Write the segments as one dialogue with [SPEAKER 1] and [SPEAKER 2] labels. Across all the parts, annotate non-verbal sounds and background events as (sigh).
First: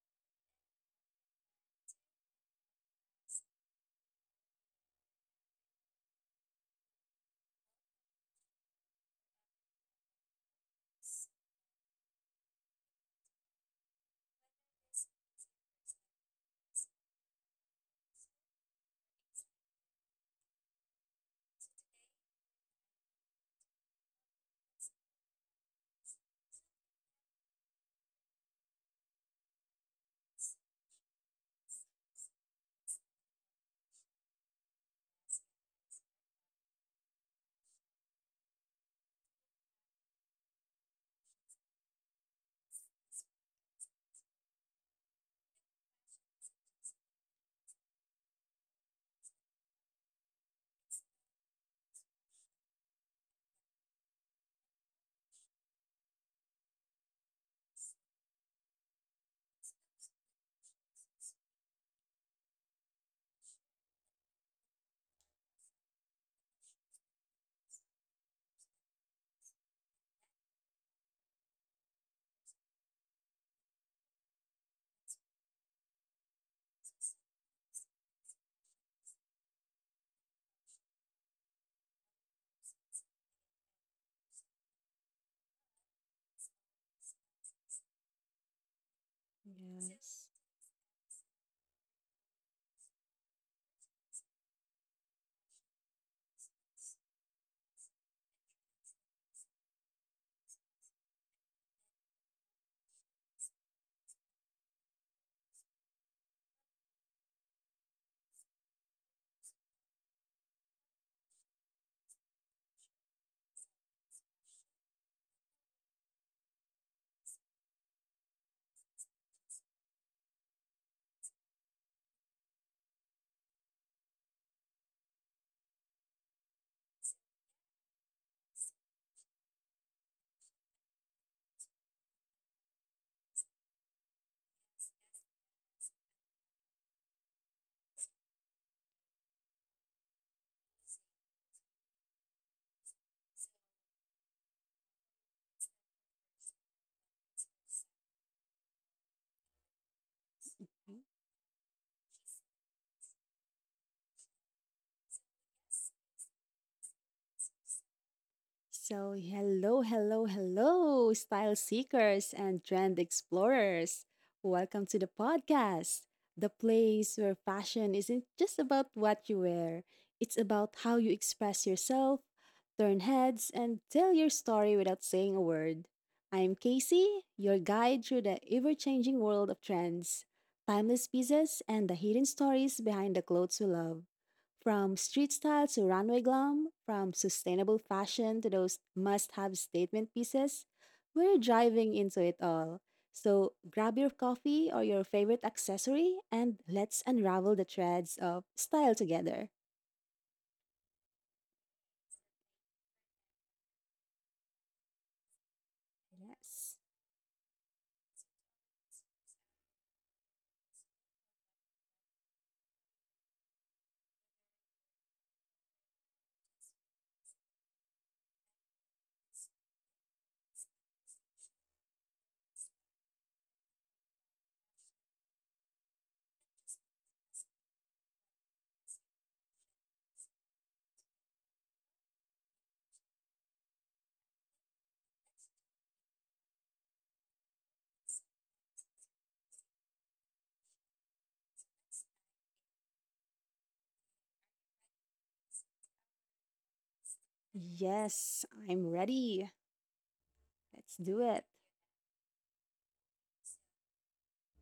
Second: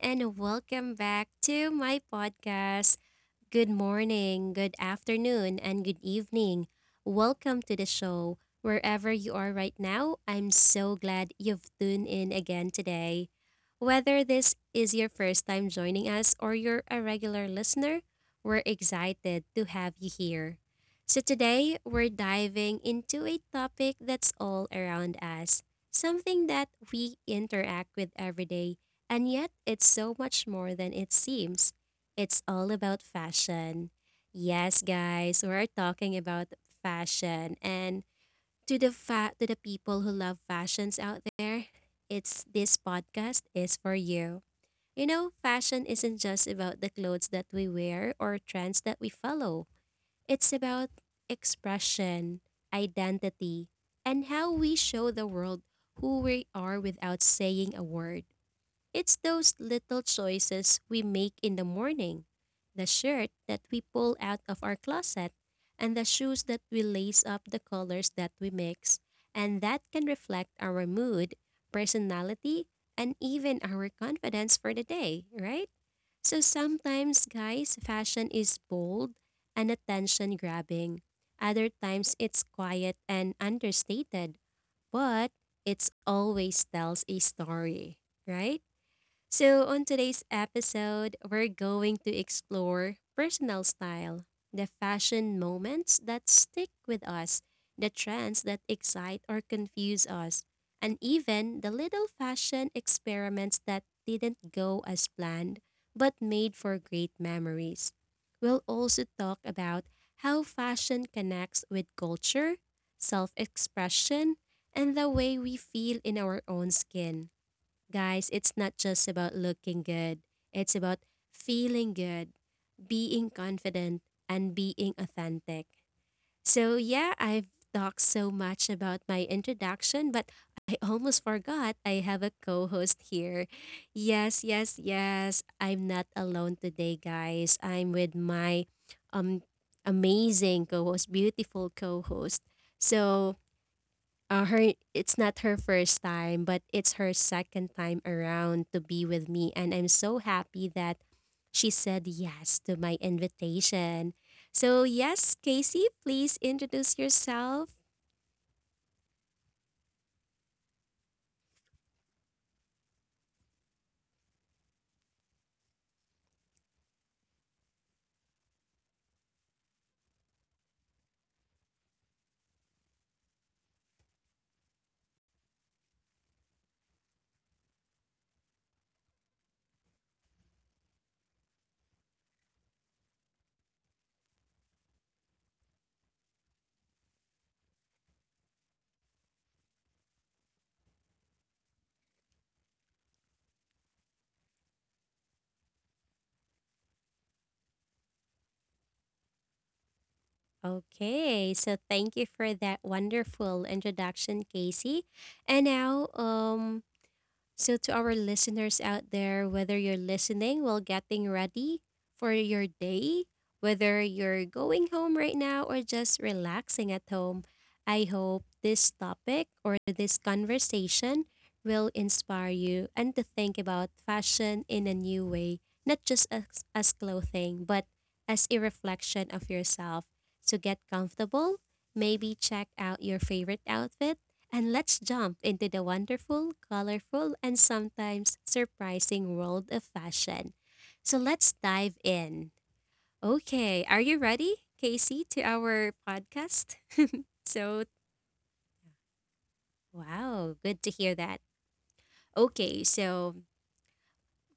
[SPEAKER 1] and welcome back to my podcast. Good morning, good afternoon, and good evening. Welcome to the show. Wherever you are right now, I'm so glad you've tuned in again today. Whether this is your first time joining us or you're a regular listener, we're excited to have you here. So, today we're diving into a topic that's all around us, something that we interact with every day, and yet it's so much more than it seems. It's all about fashion. Yes, guys, we're talking about fashion. And to the people who love fashions out there. It's This podcast is for you. You know, fashion isn't just about the clothes that we wear or trends that we follow. It's about expression, identity, and how we show the world who we are without saying a word. It's those little choices we make in the morning, the shirt that we pull out of our closet, and the shoes that we lace up, the colors that we mix, and that can reflect our mood, personality, and even our confidence for the day, right? So sometimes, guys, fashion is bold and attention grabbing. Other times, it's quiet and understated, but it always tells a story, right? So, on
[SPEAKER 2] Yeah.
[SPEAKER 1] today's episode, we're going to explore personal style, the fashion moments that stick with us, the trends that excite or confuse us, and even the little fashion experiments that didn't go as planned but made for great memories. We'll also talk about how fashion connects with culture, self expression, and the way we feel in our own skin. Guys, it's not just about looking good, it's about feeling good, being confident, and being authentic. So, yeah, I've talked so much about my introduction, but I (laughs) almost forgot I have a co host here. Yes, yes, yes. I'm not alone today, guys. I'm with my um amazing co host, beautiful co host. So, her it's not her first time, but it's her second time around to be with me, and I'm so happy that she said yes to my invitation. So, yes, Casey, please introduce yourself.
[SPEAKER 2] So, hello, hello, hello, style seekers and trend explorers. Welcome to the podcast, the place where fashion isn't just about what you wear, it's about how you express yourself, turn heads, and tell your story without saying a word. I'm Casey, your guide through the ever changing world of trends, timeless pieces, and the hidden stories behind the clothes we love. From street style to runway glam, from sustainable fashion to those must have statement pieces, we're driving into it all. So grab your coffee or your favorite accessory and let's unravel the threads of style together.
[SPEAKER 1] Okay, so thank you for that wonderful introduction, Casey. And now,
[SPEAKER 2] Yes.
[SPEAKER 1] so, to our listeners out there, whether you're listening while getting ready for your day, whether you're going home right now or just relaxing at home, I hope this topic or this conversation will inspire you and to think about fashion in a new way, not just as clothing, but as a reflection of yourself. So, get comfortable, maybe check out your favorite outfit, and let's jump into the wonderful, colorful, and sometimes surprising world of fashion. So let's dive in. Okay, are you ready, Casey, to our podcast? So,
[SPEAKER 2] Yes, I'm ready.
[SPEAKER 1] wow, good to
[SPEAKER 2] Let's
[SPEAKER 1] hear
[SPEAKER 2] do it.
[SPEAKER 1] that. Okay, so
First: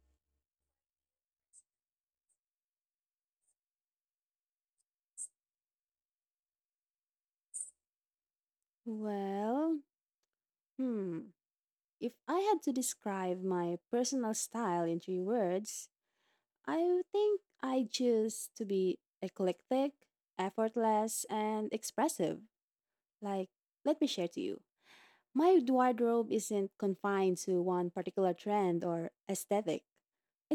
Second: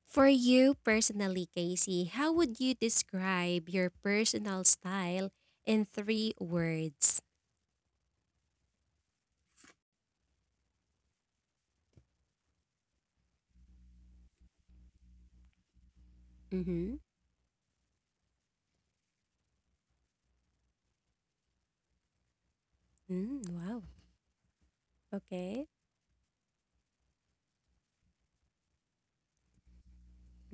[SPEAKER 1] for you personally, Casey, how would you describe your personal style in three words?
[SPEAKER 2] Well, hmm. If I had to describe my personal style in three words,
[SPEAKER 1] Mm-hmm.
[SPEAKER 2] I think I choose to be eclectic, effortless, and expressive.
[SPEAKER 1] Mm,
[SPEAKER 2] Like,
[SPEAKER 1] wow.
[SPEAKER 2] let me share to you. My
[SPEAKER 1] Okay.
[SPEAKER 2] wardrobe isn't confined to one particular trend or aesthetic.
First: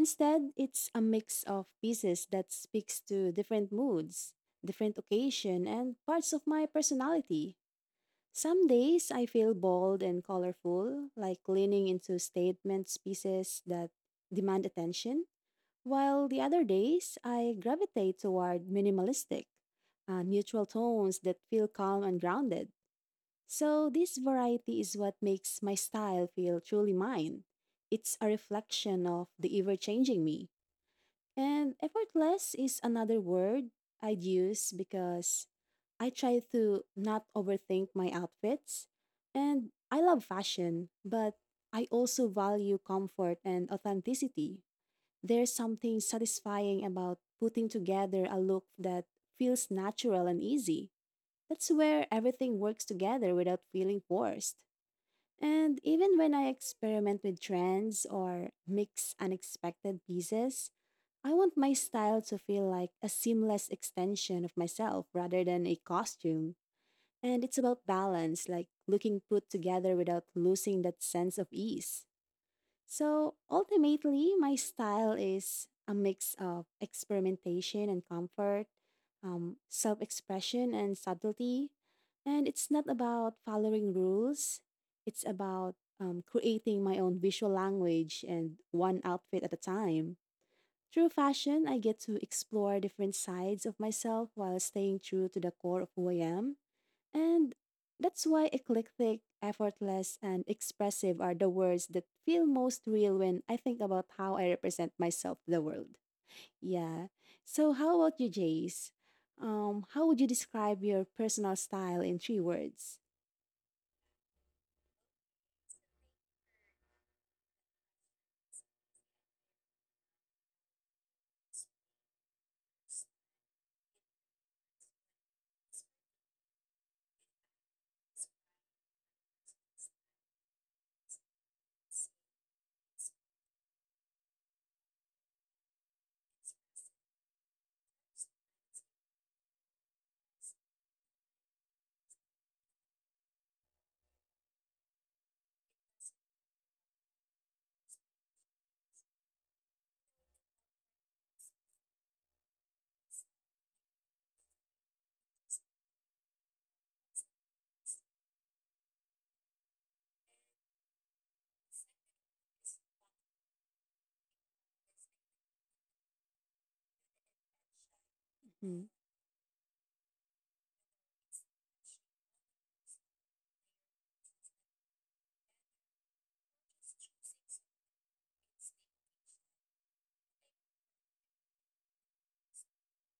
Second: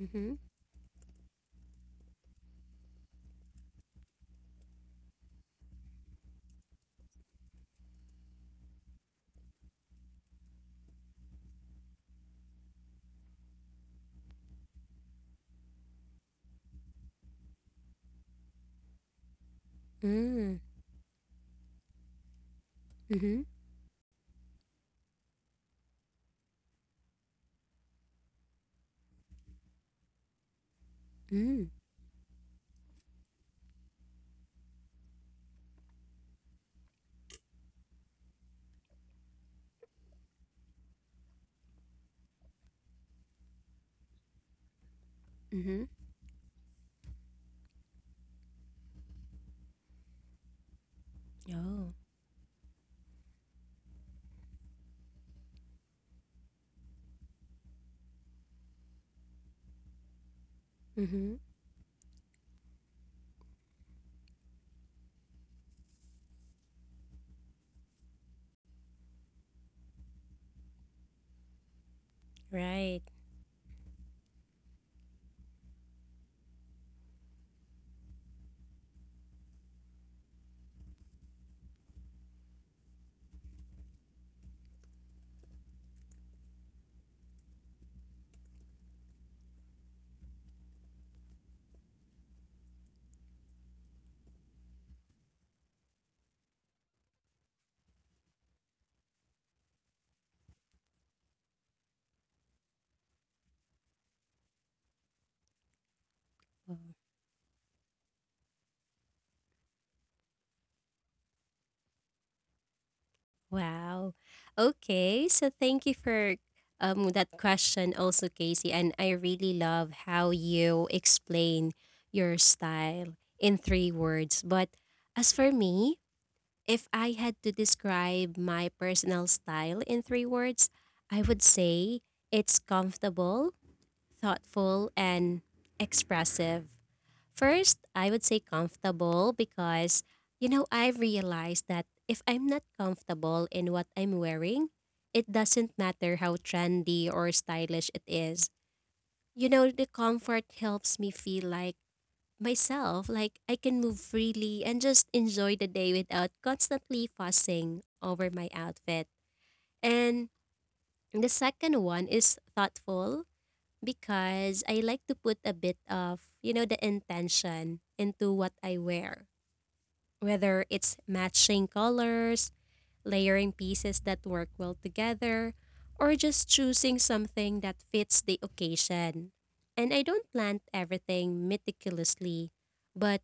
[SPEAKER 1] Mm-hmm.
[SPEAKER 2] it's a mix of pieces that speaks to different moods, different occasion, and parts of my personality. Some days I feel bold and colorful, like leaning into statements pieces that demand attention while the other days, I gravitate toward minimalistic,
[SPEAKER 1] Mm.
[SPEAKER 2] neutral tones that feel calm and grounded.
[SPEAKER 1] Mm-hmm.
[SPEAKER 2] So, this variety is what makes my style feel truly mine. It's a reflection of the ever changing me.
[SPEAKER 1] Mm.
[SPEAKER 2] And effortless is another word I'd use because I try to not overthink my outfits. And I love fashion, but I also value comfort and authenticity. There's
[SPEAKER 1] Mm-hmm.
[SPEAKER 2] something satisfying about putting together a look that feels natural and easy. That's
[SPEAKER 1] Oh.
[SPEAKER 2] where everything works together without feeling forced. And even when I experiment with trends or mix unexpected pieces,
[SPEAKER 1] Mm-hmm.
[SPEAKER 2] I want my style to feel like a seamless extension of myself rather than a costume. And it's about balance, like looking put together without losing that sense of ease.
[SPEAKER 1] Right.
[SPEAKER 2] So ultimately, my style is a mix of experimentation and comfort, self expression and subtlety. And it's not about following rules, it's about creating my own visual language and one outfit at a time. Through fashion, I get to explore different sides of myself while staying true to the core of who I am. And that's why eclectic, effortless, and expressive are the words that feel most real when I think about how I represent myself to the world.
[SPEAKER 1] Oh,
[SPEAKER 2] Yeah. So, how about you, Jace? How would you describe your personal style in three words?
[SPEAKER 1] wow. Okay. So thank you for that question also, Casey. And I really love how you explain your style in three words. But as for me, if I had to describe my personal style in three words, I would say it's comfortable, thoughtful, and expressive. First, I would say comfortable because, you know, I've realized that if I'm not comfortable in what I'm wearing, it doesn't matter how trendy or stylish it is. You know, the comfort helps me feel like myself, like I can move freely and just enjoy the day without constantly fussing over my outfit. And the second one is thoughtful because I like to put a bit of, the intention into what I
[SPEAKER 2] Mhm,
[SPEAKER 1] wear, whether it's matching colors, layering pieces that work well together, or just choosing something that fits the occasion. And I don't plan everything meticulously, but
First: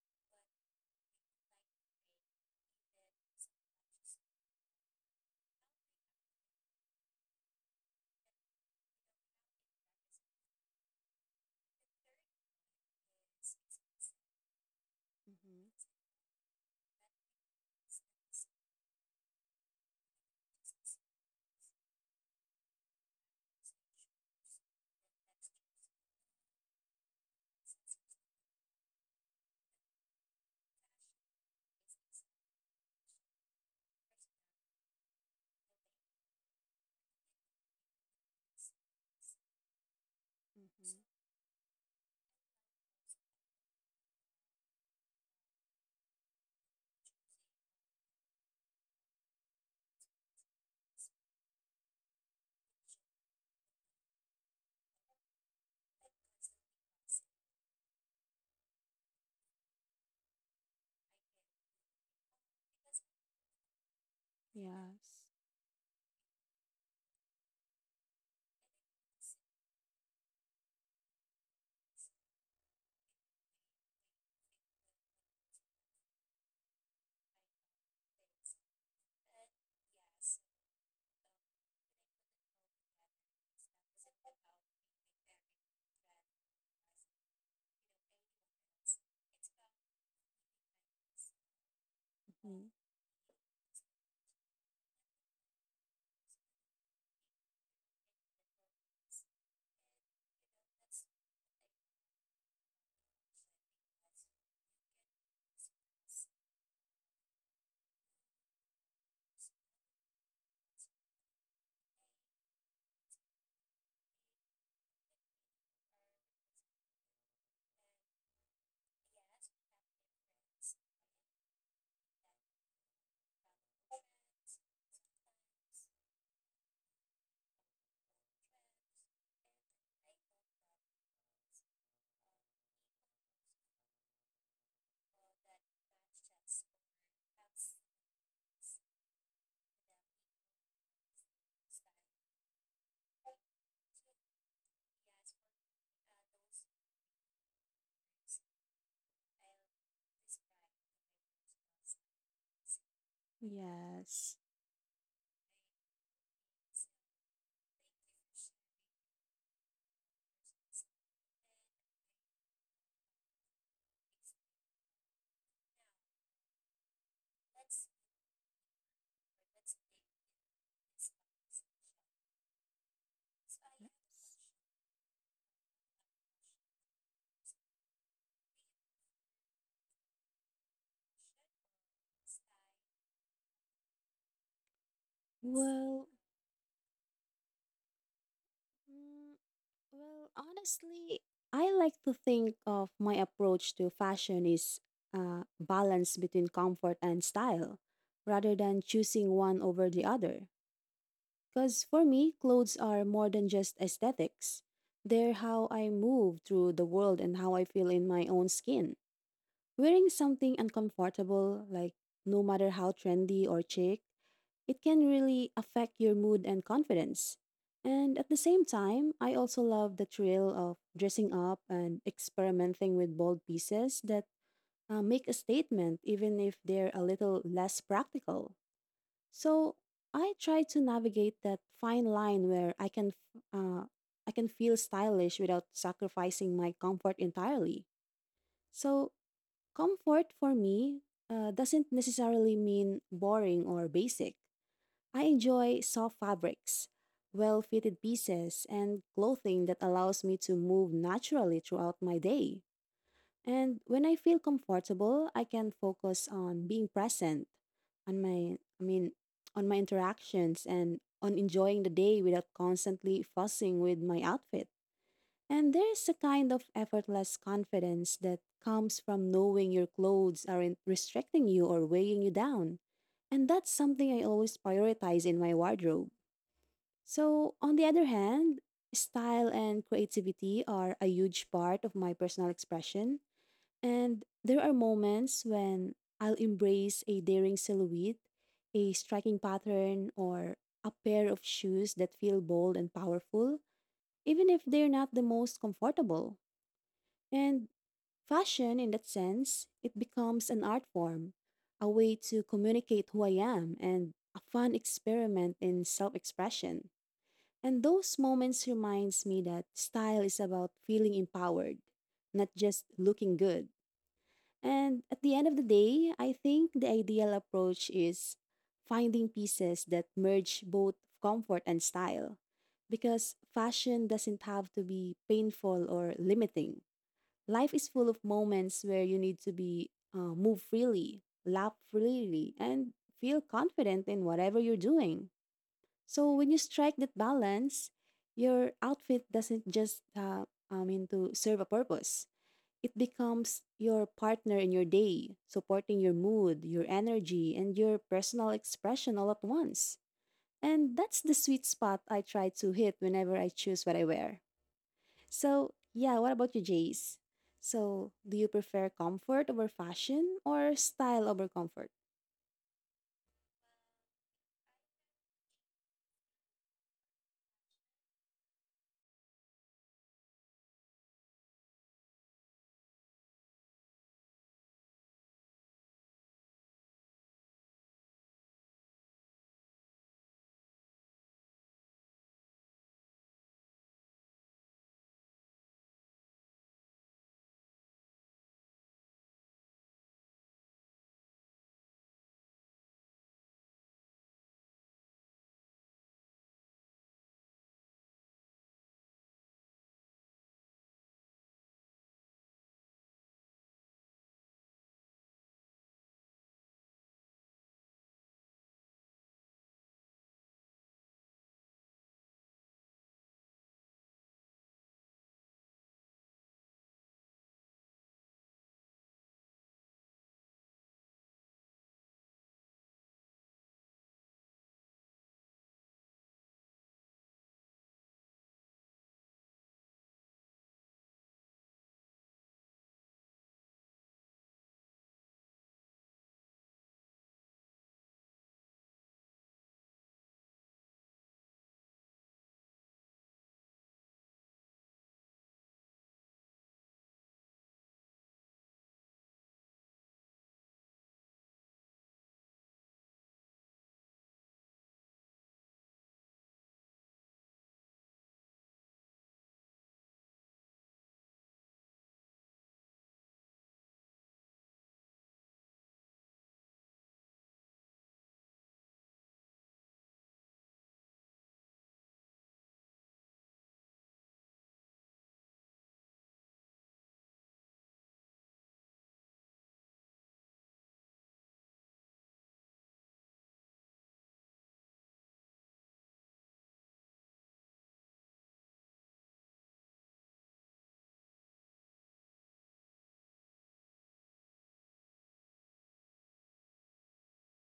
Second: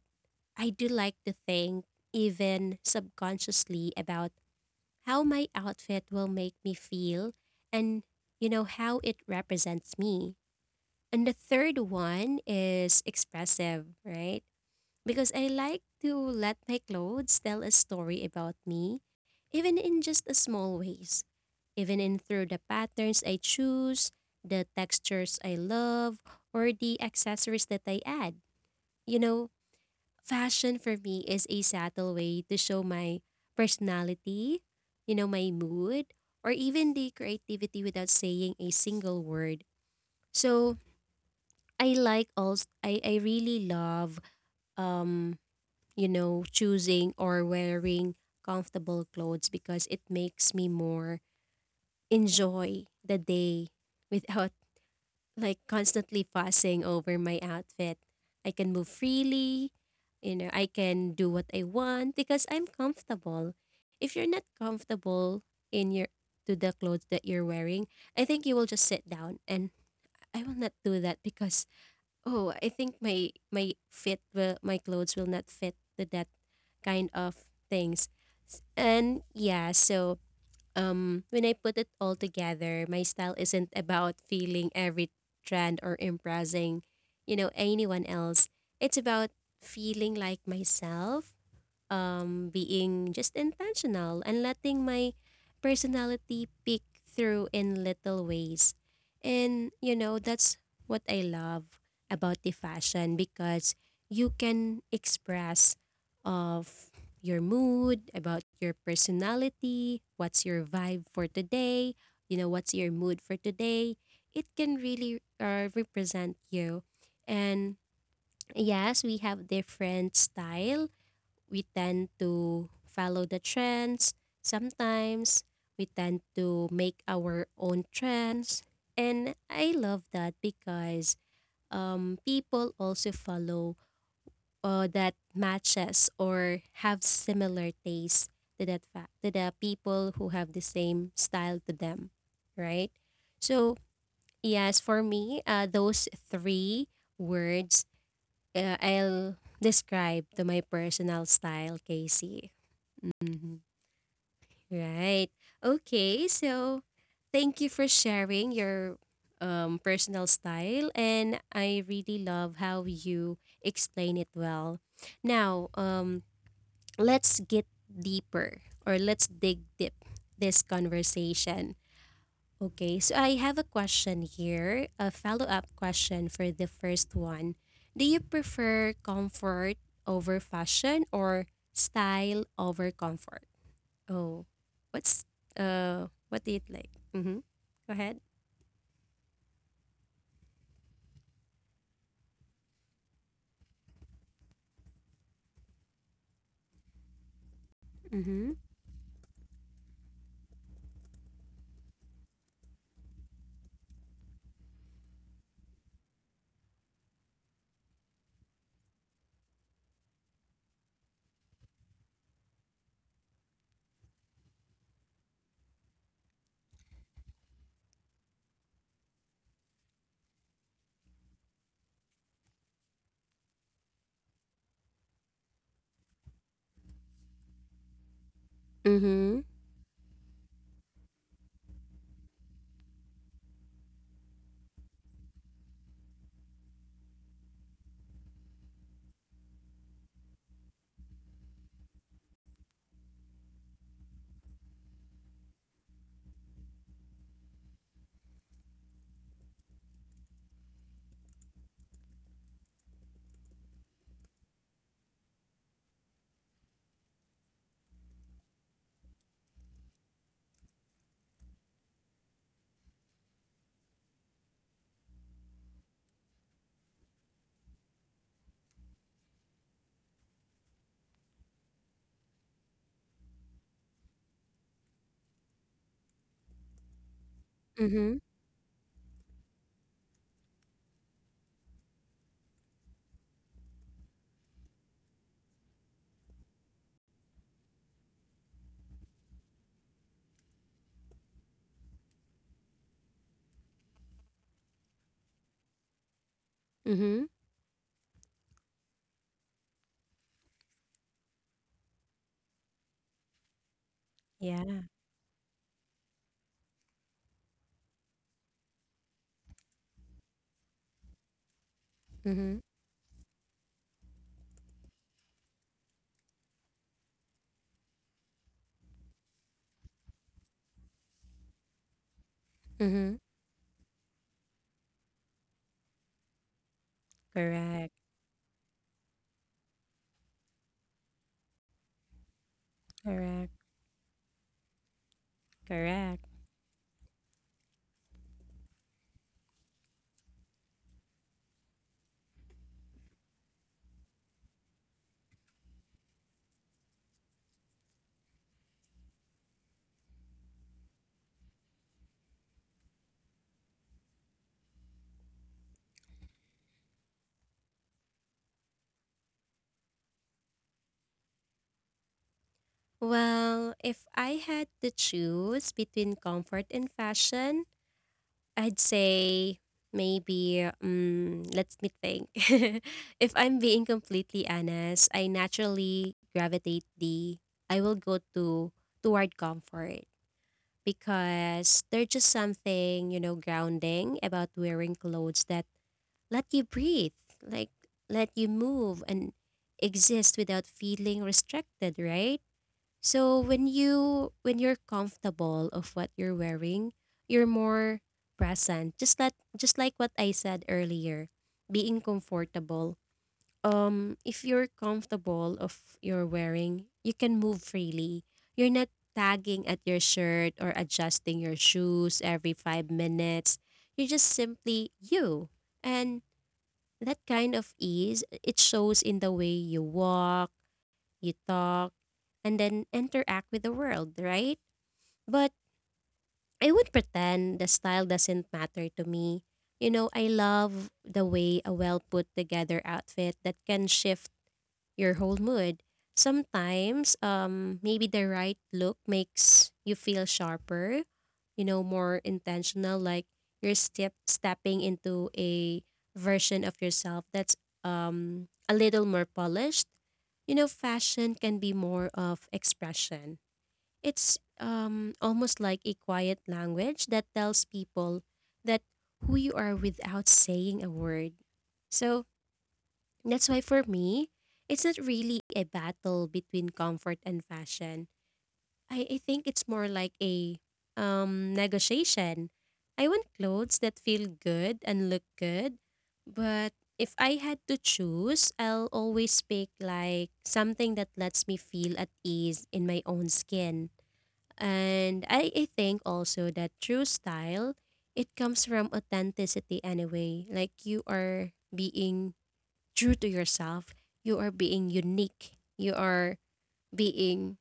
[SPEAKER 1] I do like to think, even subconsciously, about how my outfit will make me feel and, how it represents me. And the third one is expressive, right? Because I
[SPEAKER 2] mhm,
[SPEAKER 1] like to let my clothes tell a story about me, even in just a small ways. Even in through the patterns I choose, the textures I love, or the accessories that I add. You know, fashion for me is a subtle way to show my personality, my mood, or even the creativity without saying a single word. So,
[SPEAKER 2] mhm.
[SPEAKER 1] I like also I really love um choosing or wearing comfortable clothes because it makes me more enjoy the day without (laughs) like constantly fussing over my outfit. I can move freely, I can do what I want because I'm comfortable. If you're not
[SPEAKER 2] Yes.
[SPEAKER 1] comfortable in your to the clothes that you're wearing, I think you will just sit down, and I will not do that because, oh, I think my my fit will my clothes will not fit to that kind of things. And yeah, so when I put it all together, my style isn't about feeling every trend or impressing, anyone else. It's about feeling like myself,
[SPEAKER 2] Mhm.
[SPEAKER 1] being just intentional and letting my personality peek through in little ways. And, you know, that's what I love about the fashion because you can express of your mood, about your personality, what's your vibe for today, what's your mood for today. It can really represent you. And yes, we have different style, we tend to follow the trends. Sometimes we tend to make our own trends. And I love that because people also follow that matches or have similar taste to that fact to the people who have the same style to them, right? So yes, for me, those three words, I'll describe to my personal style, Casey. Mhm.
[SPEAKER 2] Yes.
[SPEAKER 1] Right. Okay. So, thank you for sharing your personal style, and I really love how you explain it well. Now, let's get deeper, or let's dig deep this conversation. Okay. So, I have a question here, a follow up question for the first one. Do you prefer comfort over fashion, or style over comfort? Oh, what's
[SPEAKER 2] Well,
[SPEAKER 1] what do you like? Mm-hmm. Go ahead.
[SPEAKER 2] Well, honestly, I like to think of my approach to fashion is balance between comfort and style, rather
[SPEAKER 1] Mm-hmm.
[SPEAKER 2] than choosing one over the other. Because for me, clothes are more than just aesthetics. They're how I move through the world and how I feel in my own skin. Wearing something uncomfortable, like no matter how trendy or chic, it can really affect your mood and confidence. And at the same time, I also love the thrill of dressing up and experimenting with bold pieces that make a statement, even if they're a little less practical.
[SPEAKER 1] Mm-hmm.
[SPEAKER 2] So I try to navigate that fine line where I can feel stylish without sacrificing my comfort entirely. So comfort for me doesn't necessarily mean boring or basic. I enjoy soft fabrics, well fitted pieces, and clothing that allows me to move naturally throughout my day. And when I feel comfortable, I can focus on being present, on my, I mean, on my interactions and on enjoying the day without constantly fussing with my outfit. And there's a kind of effortless confidence that comes from knowing your clothes aren't restricting you or weighing you down. And that's something I always prioritize in my wardrobe. So, on the other
[SPEAKER 1] Mm-hmm.
[SPEAKER 2] hand, style and creativity are a huge part of my personal expression. And there are moments when I'll embrace a daring silhouette, a striking pattern, or a pair of shoes that feel bold and powerful, even if they're not the most comfortable.
[SPEAKER 1] Mm-hmm.
[SPEAKER 2] And fashion, in that sense, it becomes an art form, a way to communicate who I am and a fun
[SPEAKER 1] Yeah.
[SPEAKER 2] experiment in self expression. And those moments reminds me that style is about feeling empowered, not
[SPEAKER 1] Mm-hmm.
[SPEAKER 2] just looking good. And at the end of the day, I think the ideal approach is finding pieces that merge both comfort and style
[SPEAKER 1] Mm-hmm.
[SPEAKER 2] because fashion doesn't have to be painful or limiting. Life is
[SPEAKER 1] Correct.
[SPEAKER 2] full of moments where you need to be move freely, laugh freely, and feel
[SPEAKER 1] Correct.
[SPEAKER 2] confident in whatever you're doing.
[SPEAKER 1] Correct.
[SPEAKER 2] So when you strike that balance, your outfit doesn't just to serve a purpose. It becomes your partner in your day, supporting your mood, your energy, and your personal expression all at once. And that's the sweet spot I try to hit whenever I choose what I wear. So, yeah, what about you, Jace? So, do you prefer comfort over fashion or style over comfort?
[SPEAKER 1] Well, if I had to choose between comfort and fashion, I'd say maybe let me think. (laughs) If I'm being completely honest, I naturally gravitate the I will go to toward comfort because there's just something, grounding about wearing clothes that let you breathe, like let you move and exist without feeling restricted, right? So when you're comfortable of what you're wearing, you're more present. Just that, just like what I said earlier, being comfortable, if you're comfortable of your wearing, you can move freely. You're not tagging at your shirt or adjusting your shoes every 5 minutes. You're just simply you, and that kind of ease, it shows in the way you walk, you talk, and then interact with the world, right? But I would pretend the style doesn't matter to me. You know, I love the way a well put together outfit that can shift your whole mood. Sometimes, maybe the right look makes you feel sharper, you know, more intentional, like you're stepping into a version of yourself that's a little more polished. You know, fashion can be more of expression. It's almost like a quiet language that tells people that who you are without saying a word. So that's why for me, it's not really a battle between comfort and fashion. I think it's more like a negotiation. I want clothes that feel good and look good, but if I had to choose, I'll always pick like something that lets me feel at ease in my own skin. And I think also that true style, it comes from authenticity anyway. Like you are being true to yourself. You are being unique. You are being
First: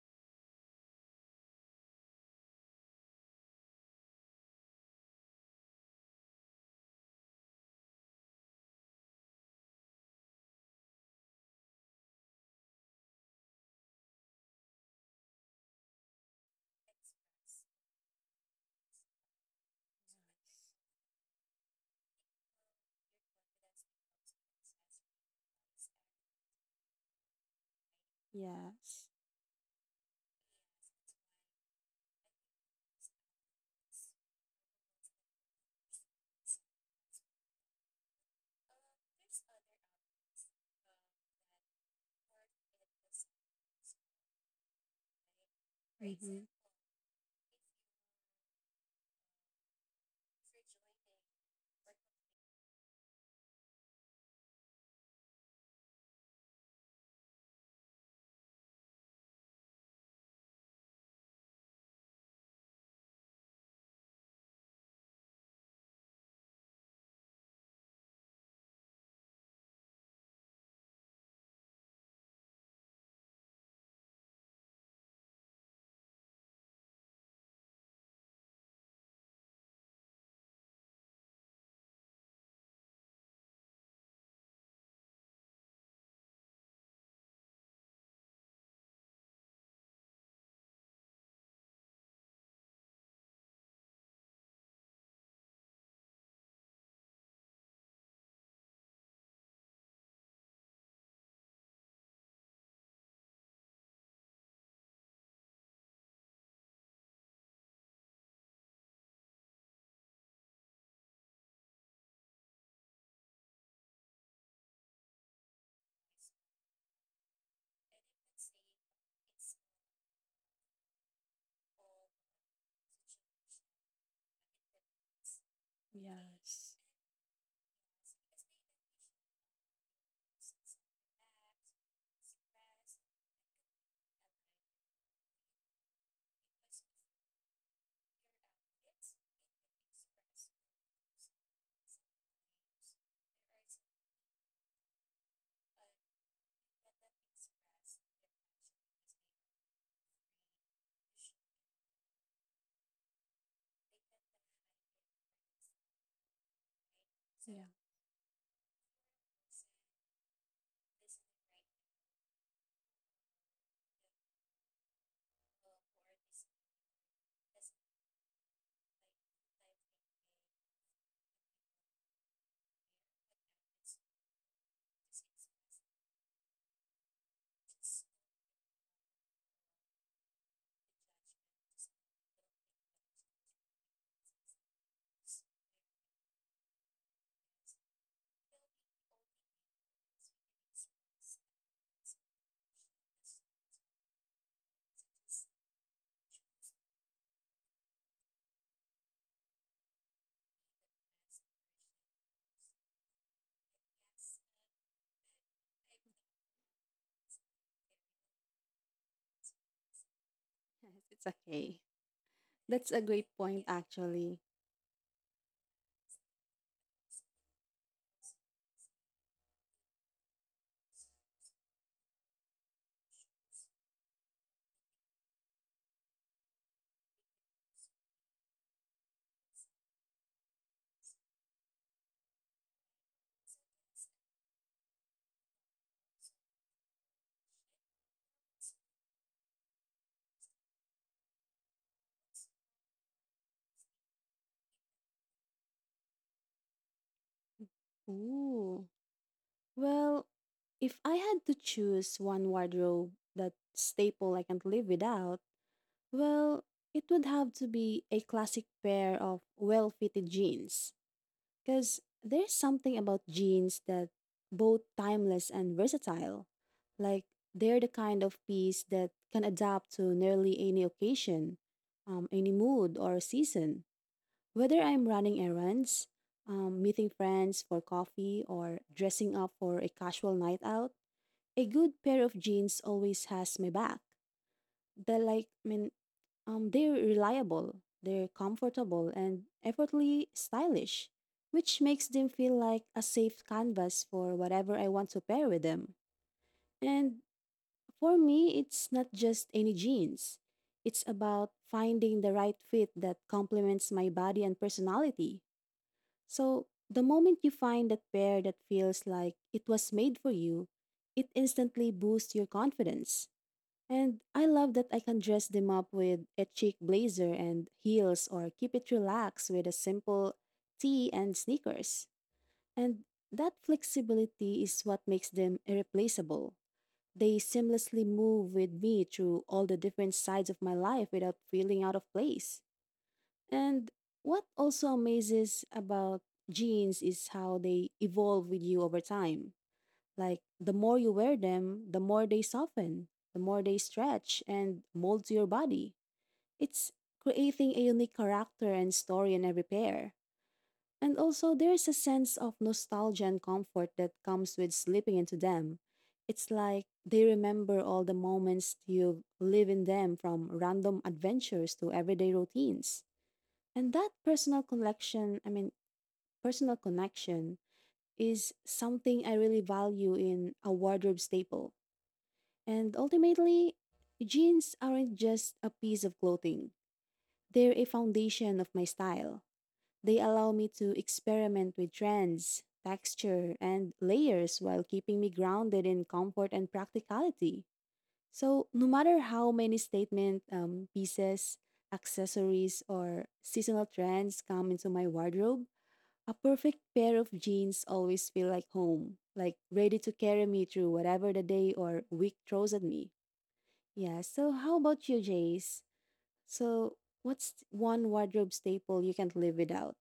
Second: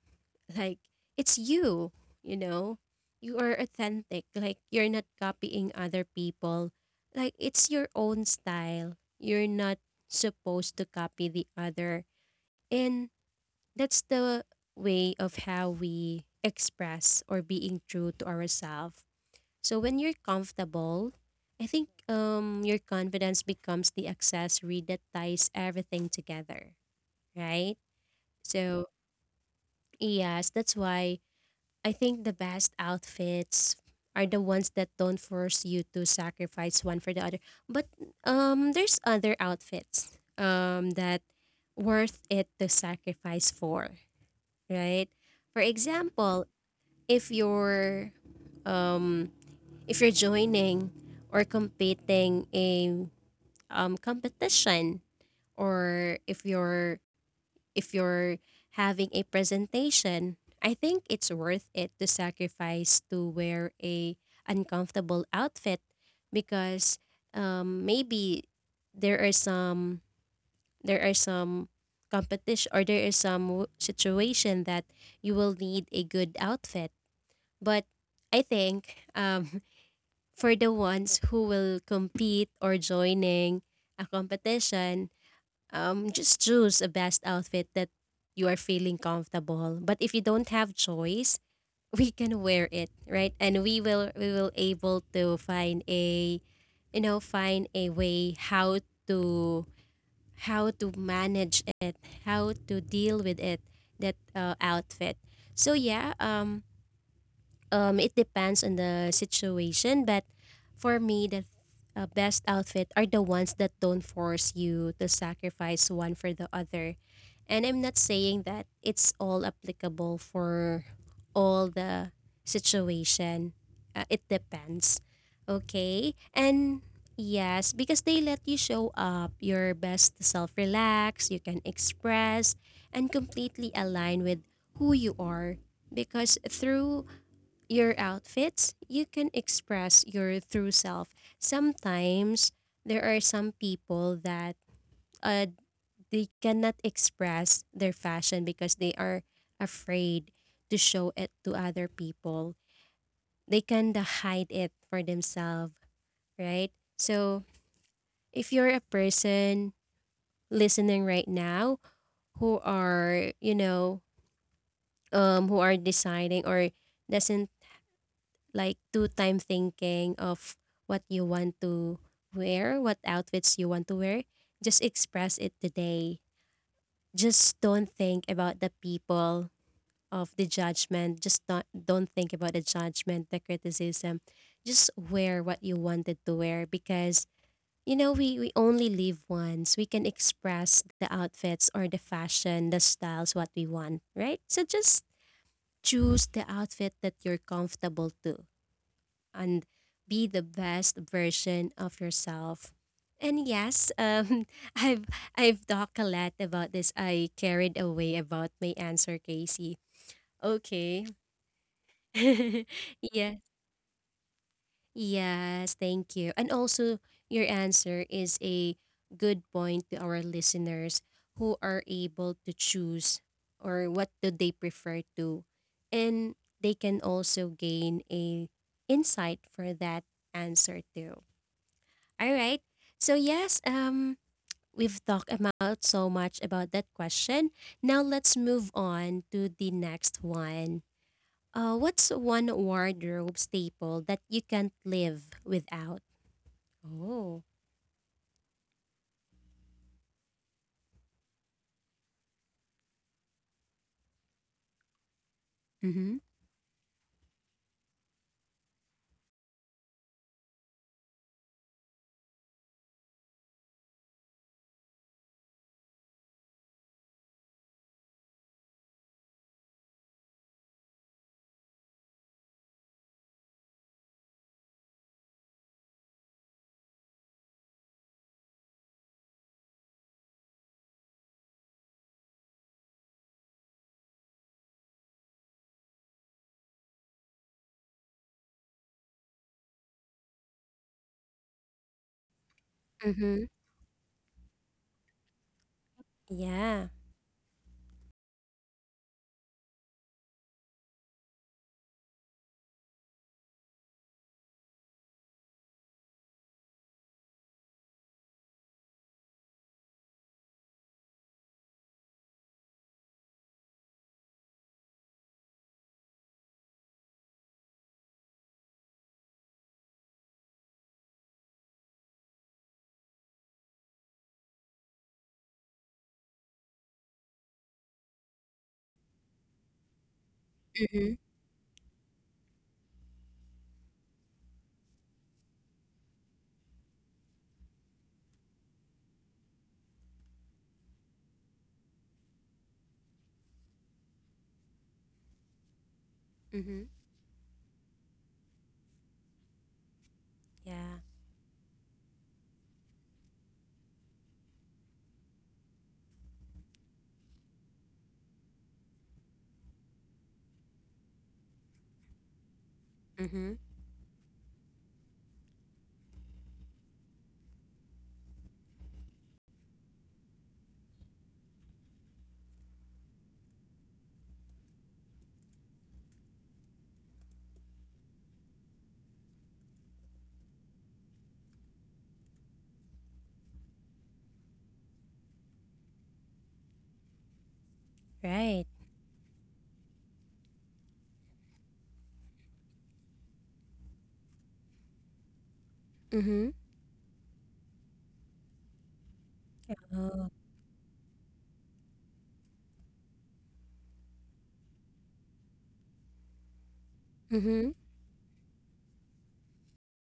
[SPEAKER 1] like it's you, you know. You are authentic. Like you're not copying other people. Like it's your own style. You're not supposed to copy the other. And that's the way of how we express or being true to ourselves. So when you're comfortable, I think your confidence becomes the accessory that ties everything together, right? So,
[SPEAKER 2] Yes.
[SPEAKER 1] yes, that's why I think the best outfits are the ones that don't force you to sacrifice one for the other. But there's other outfits that worth it to sacrifice for, right? For example,
[SPEAKER 2] Mm-hmm.
[SPEAKER 1] if you're um if you're joining or competing a competition, or if you're having a presentation, I think it's worth it to sacrifice to wear a uncomfortable outfit because maybe there are some there are some competition or there is some situation that you will need a good outfit. But I think (laughs) for the ones who will compete or joining a competition, just choose a best outfit that you are feeling comfortable. But if you don't have choice, (laughs) we can wear it, right? And we will able to find a find a way to how to manage it, how to deal with it that outfit. So yeah, it depends on the situation, but for me, the best outfit are the ones that don't force you to sacrifice one for the other. And I'm not saying that it's all applicable for all the situation. It depends. Okay?
[SPEAKER 2] Yes.
[SPEAKER 1] And yes, because they let you show up your best self, relax, you can express, and completely align with who you are because through your outfits, you can express your true self. Sometimes there are some people that uh, they cannot express their fashion because they are afraid to show it to other people. They kind of hide it for themselves, right? So
[SPEAKER 2] Yeah.
[SPEAKER 1] if you're a person listening right now who are, who are deciding or doesn't like two time thinking of what you want to wear, what outfits you want to wear. Just express it today. Just don't think about the people of the judgment. Just don't think about the judgment, the criticism. Just wear what you wanted to wear because we only live once. We can express the outfits or the fashion, the styles what we want, right? So just choose the outfit that you're comfortable to and be the best version of yourself. And yes, (laughs) I've I've talked a lot about this. I carried away about my answer, Casey. Okay.
[SPEAKER 2] Yes, it's okay.
[SPEAKER 1] (laughs)
[SPEAKER 2] That's a great
[SPEAKER 1] Yeah.
[SPEAKER 2] point, actually.
[SPEAKER 1] Yes. Thank you. And also, your answer is a good point to our listeners who are able to choose or what do they prefer to, and they can also gain a insight for that answer too. All right. So yes, we've talked about so much about that question. Now let's move on to the next one. What's one wardrobe staple that you can't live without? Oh.
[SPEAKER 2] Ooh. Well, if I had to choose one wardrobe that staple I can't live without,
[SPEAKER 1] Mm-hmm.
[SPEAKER 2] well, it would have to be a classic pair of well fitted jeans. Because there's something about jeans that both timeless and versatile. Like, they're the kind of piece that can adapt to nearly any occasion, any mood, or season. Whether I'm running errands, meeting friends for coffee, or dressing up for a casual night out, a good pair of jeans always has my back. They're like, I mean, they're reliable, they're comfortable, and effortlessly stylish, which makes them feel like a
[SPEAKER 1] Mhm.
[SPEAKER 2] safe canvas for whatever I want to pair with them.
[SPEAKER 1] Yeah.
[SPEAKER 2] And for me, it's not just any jeans. It's about finding the right fit that complements my body and personality. So, the moment you find that pair that feels like it was made for you, it instantly boosts your confidence. And I love that I can dress them up with a chic blazer and heels or keep it relaxed with a simple tee and sneakers. And that flexibility is what makes them irreplaceable. They seamlessly move with me through all the different sides of my
[SPEAKER 1] Mm-hmm.
[SPEAKER 2] life without feeling out of place. And what also amazes about jeans is how they evolve with you over time. Like the more you wear them, the more they soften, the more they stretch and mold to your body.
[SPEAKER 1] Mm-hmm.
[SPEAKER 2] It's creating a unique character and story in every pair.
[SPEAKER 1] Yeah.
[SPEAKER 2] And also, there's a sense of nostalgia and comfort that comes with slipping into them. It's like they remember all the moments you live in them from random adventures to everyday routines.
[SPEAKER 1] Mm-hmm.
[SPEAKER 2] And that personal connection is something I really value in a wardrobe staple. And ultimately, jeans aren't just a piece of clothing, they're a foundation of my style. They allow me to experiment with trends, texture, and layers while keeping me grounded in comfort and practicality.
[SPEAKER 1] Right.
[SPEAKER 2] So, no matter how many statement pieces, accessories, or seasonal trends come into my wardrobe, a
[SPEAKER 1] Mm-hmm.
[SPEAKER 2] perfect pair of jeans always feel like home, like ready to
[SPEAKER 1] Oh.
[SPEAKER 2] carry me through whatever the day or week throws at me. Yeah, so how about you, Jace? So, what's
[SPEAKER 1] Mm-hmm.
[SPEAKER 2] one wardrobe staple you can't live without?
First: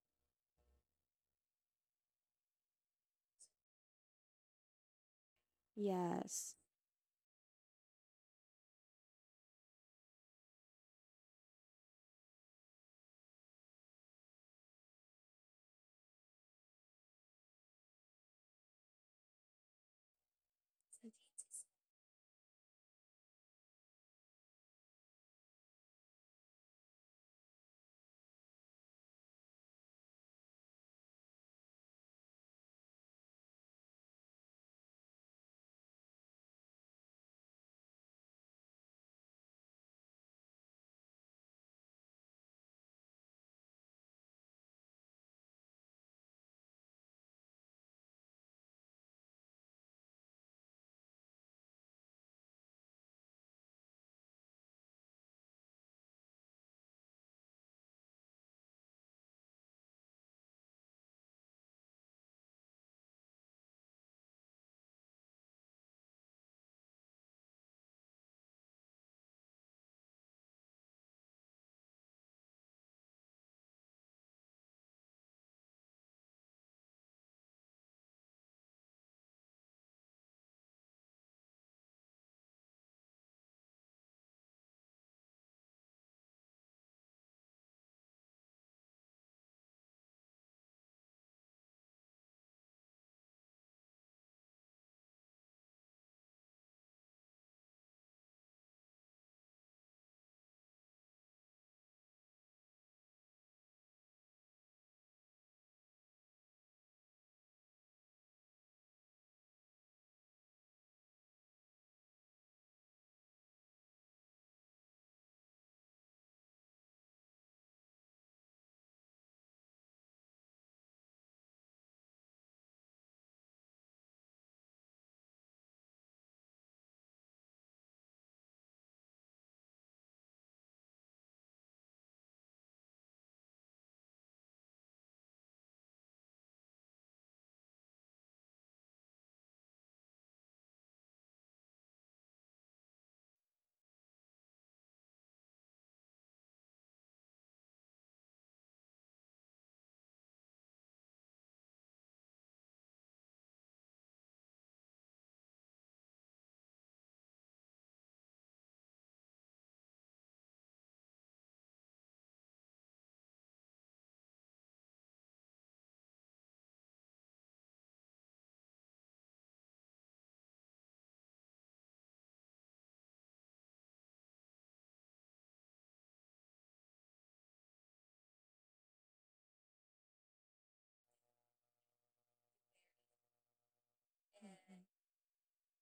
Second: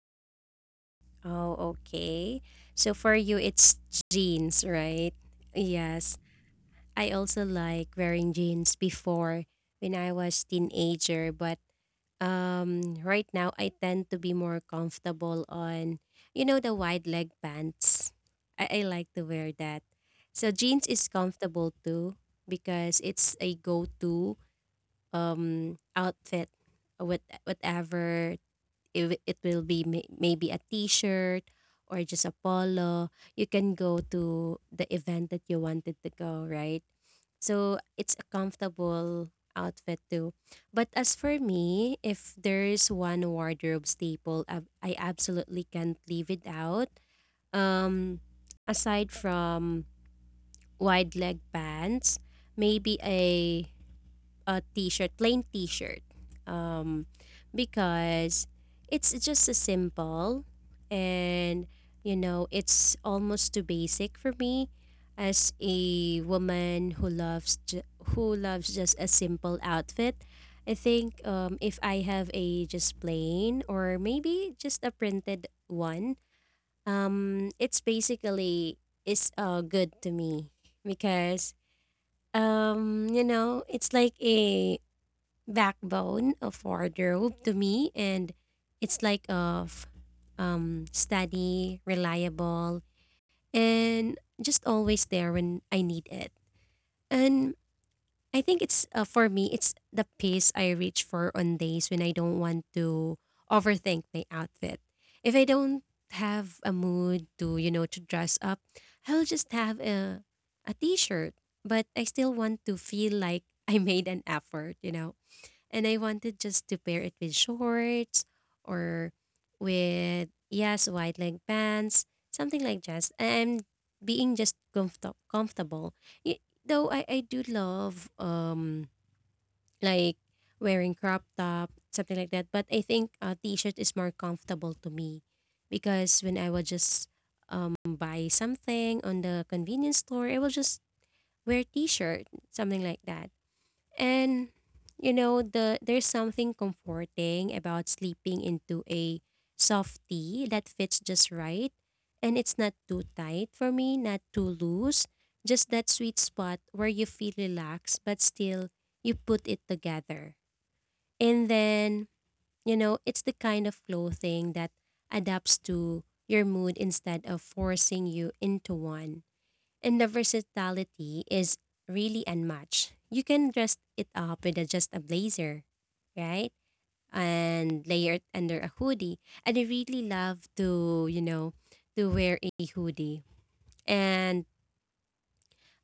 [SPEAKER 1] Oh, okay. So for you it's jeans, right? Yes.
[SPEAKER 2] Yes.
[SPEAKER 1] I also like wearing jeans before when I was teenager, but right now I tend to be more comfortable on the wide leg pants. I like to wear that. So jeans is
[SPEAKER 2] Hmm.
[SPEAKER 1] comfortable too because it's a go-to outfit with whatever if it will be maybe a t-shirt or just a polo, you can go to the event that you wanted to go, right? So it's a comfortable outfit too, but as for me, if there is one wardrobe staple I absolutely can't leave it out, um aside from wide leg pants, maybe a t-shirt, plain t-shirt. Um, because it's just a simple and, you know, it's almost too basic for me as a woman who who loves just a simple outfit. I think if I have a just plain or maybe just a printed one, it's basically is good to me because, you know, it's like a backbone of wardrobe to me and it's like of steady, reliable and just always there when I need it. And I think it's for me it's the pace I reach for on days when I don't want to overthink my outfit. If I don't have a mood to, you know, to dress up, I'll just have a t-shirt, but I still want to feel like (laughs) I made an effort, you know. And I wanted just to pair it with shorts or with, yes, wide leg pants, something like just and being just comfortable. Y- Though I do love like wearing crop top, something like that. But I think a t-shirt is more comfortable to me because when I will just buy something on the convenience store, I will just wear t-shirt, something like that. And you know, there's something comforting about sleeping into a soft tee that fits just right and it's not too tight for me, not too loose, just that sweet spot where you feel relaxed but still you put it together. And then, you know, it's the kind of clothing that adapts to your mood instead of forcing you into one. And the versatility is really unmatched. You can dress it up with a, just a blazer, right? And layer it under a hoodie. And I really love to, you know, to wear a hoodie. And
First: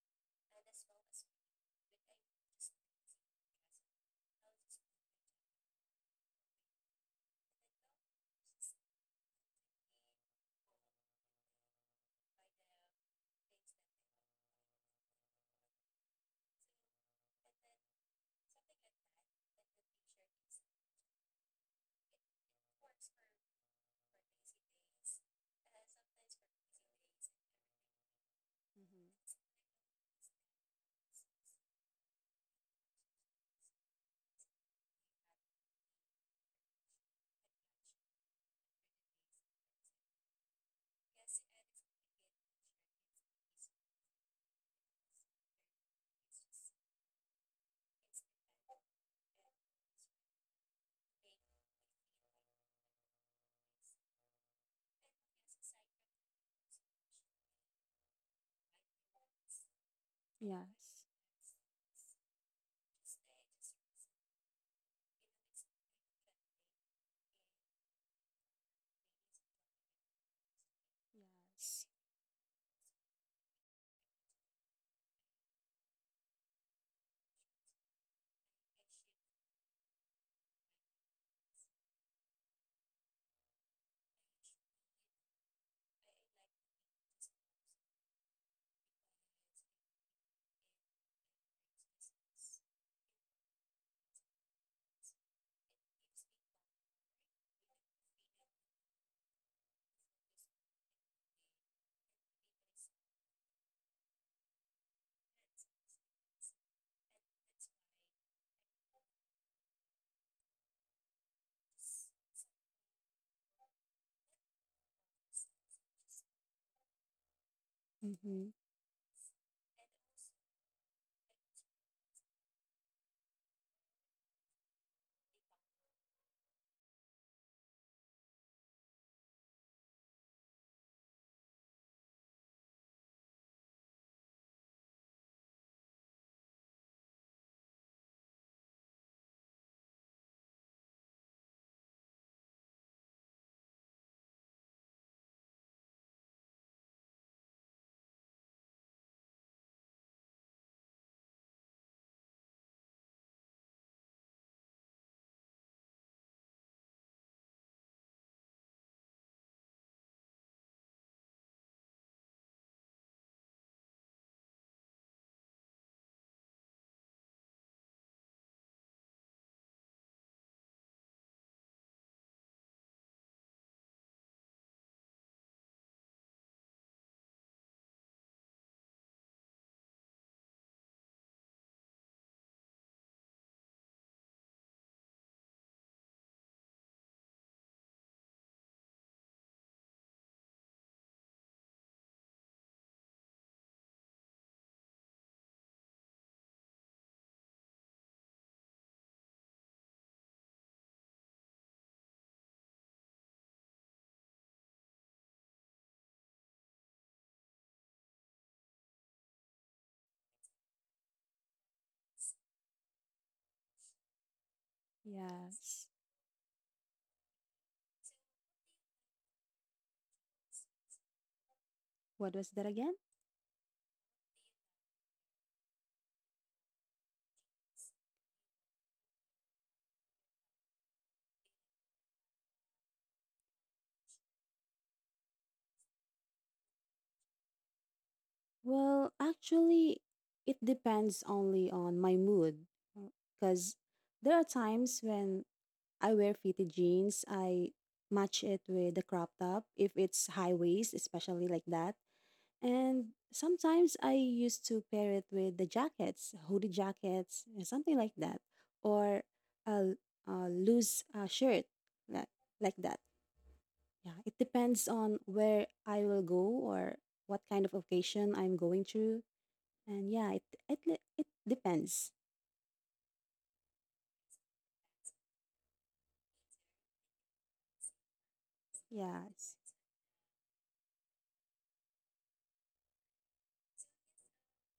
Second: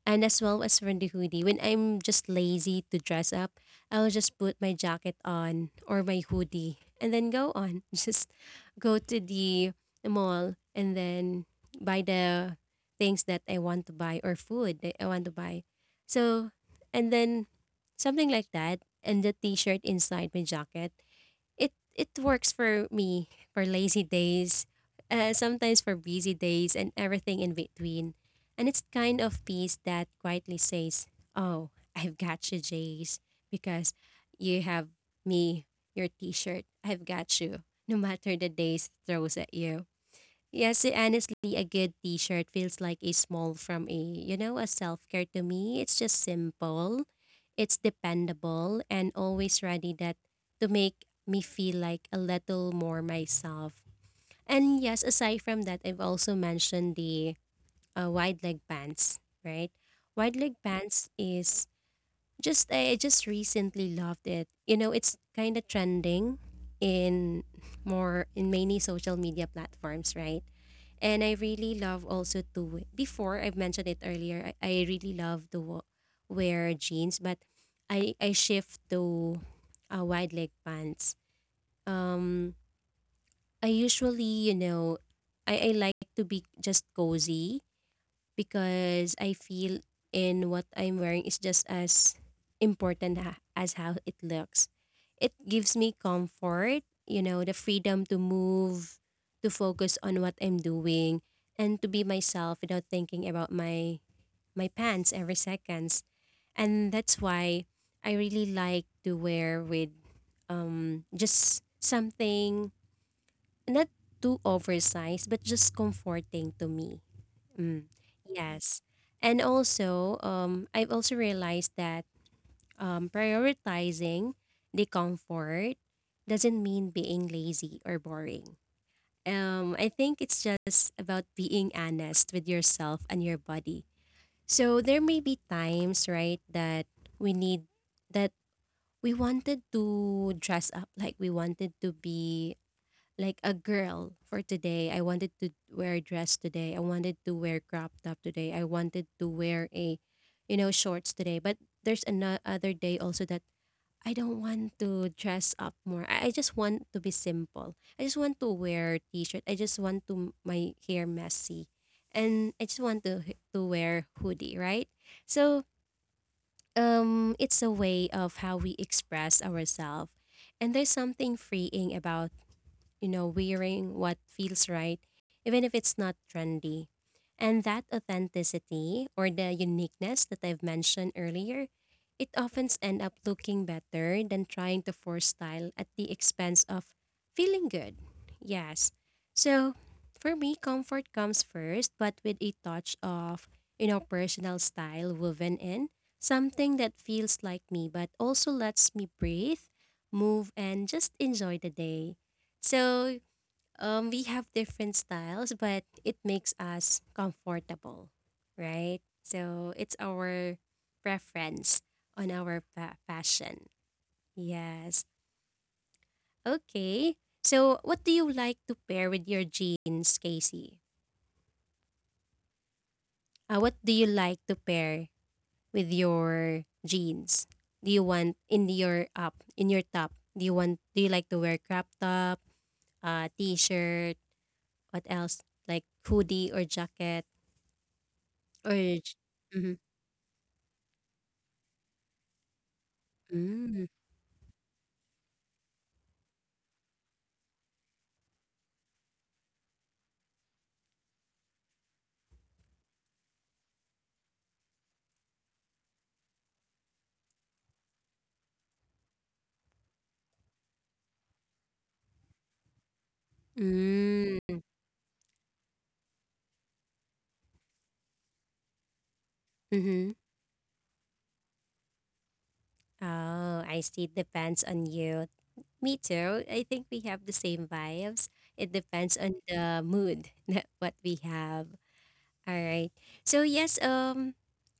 [SPEAKER 1] as well as for the hoodie, when I'm just lazy to dress up, I'll just put my jacket on or my hoodie and then go on. (laughs) Just go to the mall and then buy the things that I want to buy or food that I want to buy. So, and then something like that and the t-shirt inside my jacket it works for me for lazy days, sometimes for busy days and everything in between. And it's kind of piece that quietly says, "Oh, I've got you, Jace, because you have me, your T-shirt. I've got you, no matter the days throws at you." Yes, honestly, a good t-shirt feels like a small from a, you know, a self-care to me. It's just simple, it's dependable, and always ready that to make me feel like a little more myself. And yes, aside from that, I've also mentioned the wide leg pants, right? Wide leg
[SPEAKER 2] Yes.
[SPEAKER 1] pants is just I just recently loved it. You know, it's kind of trending in more in many social media platforms, right? And I really love also to before I've mentioned it earlier. I really love to wear jeans, but I shift to wide leg pants. Um, I usually, you know, I like to be just cozy because I feel in what I'm wearing is just as important as how it looks. It gives me comfort, you know, the freedom to move, to focus on what I'm doing, and to be myself without thinking about my pants every seconds. And that's why I really like to wear with just something not too oversized but just comforting to me. Mm,
[SPEAKER 2] Mm-hmm.
[SPEAKER 1] yes. And also, I've also realized that prioritizing the comfort doesn't mean being lazy or boring. I think it's just about being honest with yourself and your body. So there may be times, right, we need that we wanted to dress up like we wanted to be like a girl for today. I wanted to wear a dress today. I wanted to wear crop top today. I wanted to wear a, you know, shorts today. But there's another day also that I don't want to dress up more. I just want to be simple. I just want to wear t-shirt. I just want to my hair messy, and I just want to wear hoodie. Right. So, it's a way of how we express ourselves, and there's something freeing about, you know, wearing what feels right, even if it's not trendy. And that authenticity or the uniqueness that I've mentioned earlier, it often end up looking better than trying to force style at the expense of feeling good. Yes. So for me, comfort comes first, but with a touch of, you know, personal style woven in. Something that feels like me, but also lets me breathe, move, and just enjoy the day. So, we have different styles, but it makes us comfortable, right? So it's our preference on our fashion. Yes.
[SPEAKER 2] Yes.
[SPEAKER 1] Okay. So what do you like to pair with your jeans, Casey?
[SPEAKER 2] What was that again?
[SPEAKER 1] What do you like to pair with your jeans? Do you want in your up in your top? Do you want? Do you like to wear crop top, t-shirt? What else? Like hoodie or jacket?
[SPEAKER 2] Well,
[SPEAKER 1] Urge. Mhm.
[SPEAKER 2] actually, it depends only on my mood. Because
[SPEAKER 1] Mm.
[SPEAKER 2] there are times when I wear fitted jeans, I match it with the crop top if it's high waist, especially like that. And sometimes I used to pair it with the jackets, hoodie jackets, and something like that, or a, a loose shirt like, like that. Yeah, it
[SPEAKER 1] Mm.
[SPEAKER 2] depends on where I will go or what kind of occasion I'm going through. And
[SPEAKER 1] Mhm.
[SPEAKER 2] yeah, it depends.
[SPEAKER 1] Oh, I see. It depends on you. Me too. I think we have the same vibes. It depends on
[SPEAKER 2] Yes.
[SPEAKER 1] the mood (laughs) that what we have. All right. So yes,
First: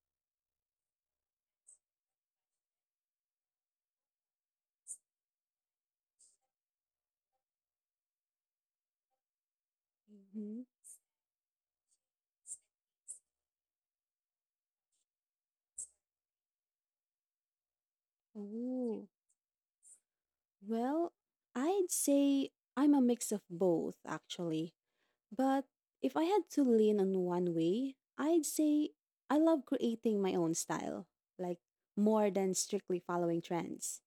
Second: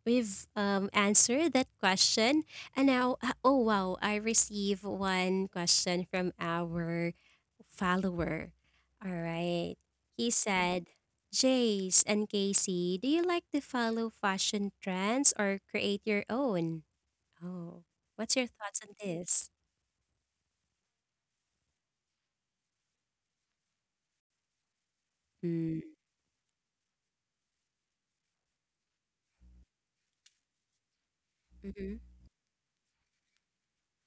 [SPEAKER 1] we've answered that question, and now oh wow, I received one question from our follower. All right. He
[SPEAKER 2] Mm-hmm.
[SPEAKER 1] said, Jace and Casey, do you like to follow fashion trends or create your own? Oh, what's your thoughts on
[SPEAKER 2] Oh.
[SPEAKER 1] this?
[SPEAKER 2] Well, I'd say I'm a mix of both actually. But
[SPEAKER 1] Mm.
[SPEAKER 2] if I had to lean on one way, I'd say I love creating my own style, like
[SPEAKER 1] Mm-hmm,
[SPEAKER 2] more than strictly following trends.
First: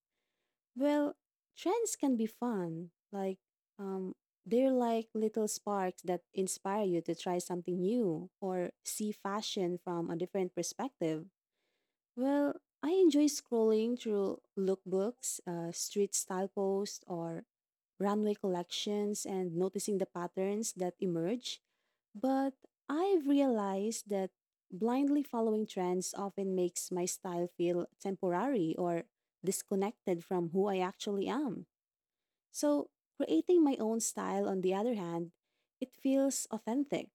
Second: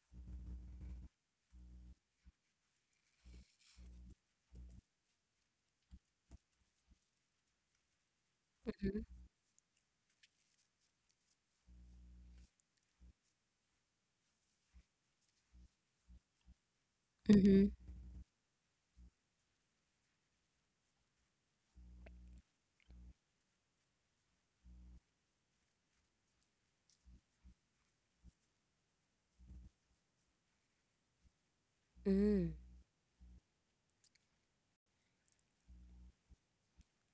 [SPEAKER 2] Well, trends can be fun. Like um they're like little sparks that inspire you to try something new or see fashion from a different perspective. Well, I enjoy scrolling through lookbooks, street style posts, or
[SPEAKER 1] mm-hmm,
[SPEAKER 2] runway collections and noticing the patterns that emerge. But I've realized that blindly following trends often makes my style feel temporary or disconnected from who I actually am.
[SPEAKER 1] mm-hmm,
[SPEAKER 2] So, creating my own style, on the other hand, it feels authentic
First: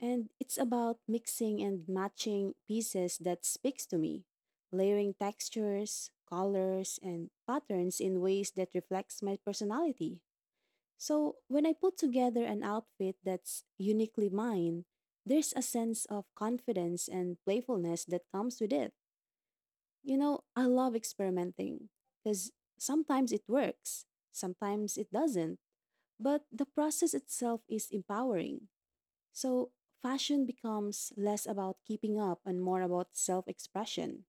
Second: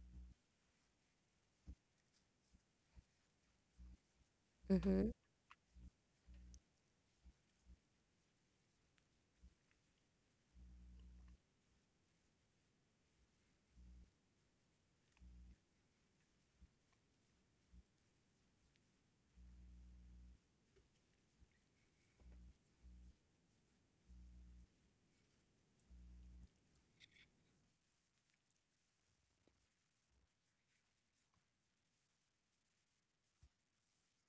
[SPEAKER 2] and it's about mixing and matching pieces that speaks to me,
[SPEAKER 1] mm-hmm,
[SPEAKER 2] layering textures, colors, and patterns in ways that reflects my personality. So when I put together an outfit that's uniquely mine, there's a sense of confidence and playfulness that comes with it. You know, I love experimenting because sometimes it works, sometimes it doesn't, but the process itself is empowering. So, fashion becomes less about keeping up and more about self expression.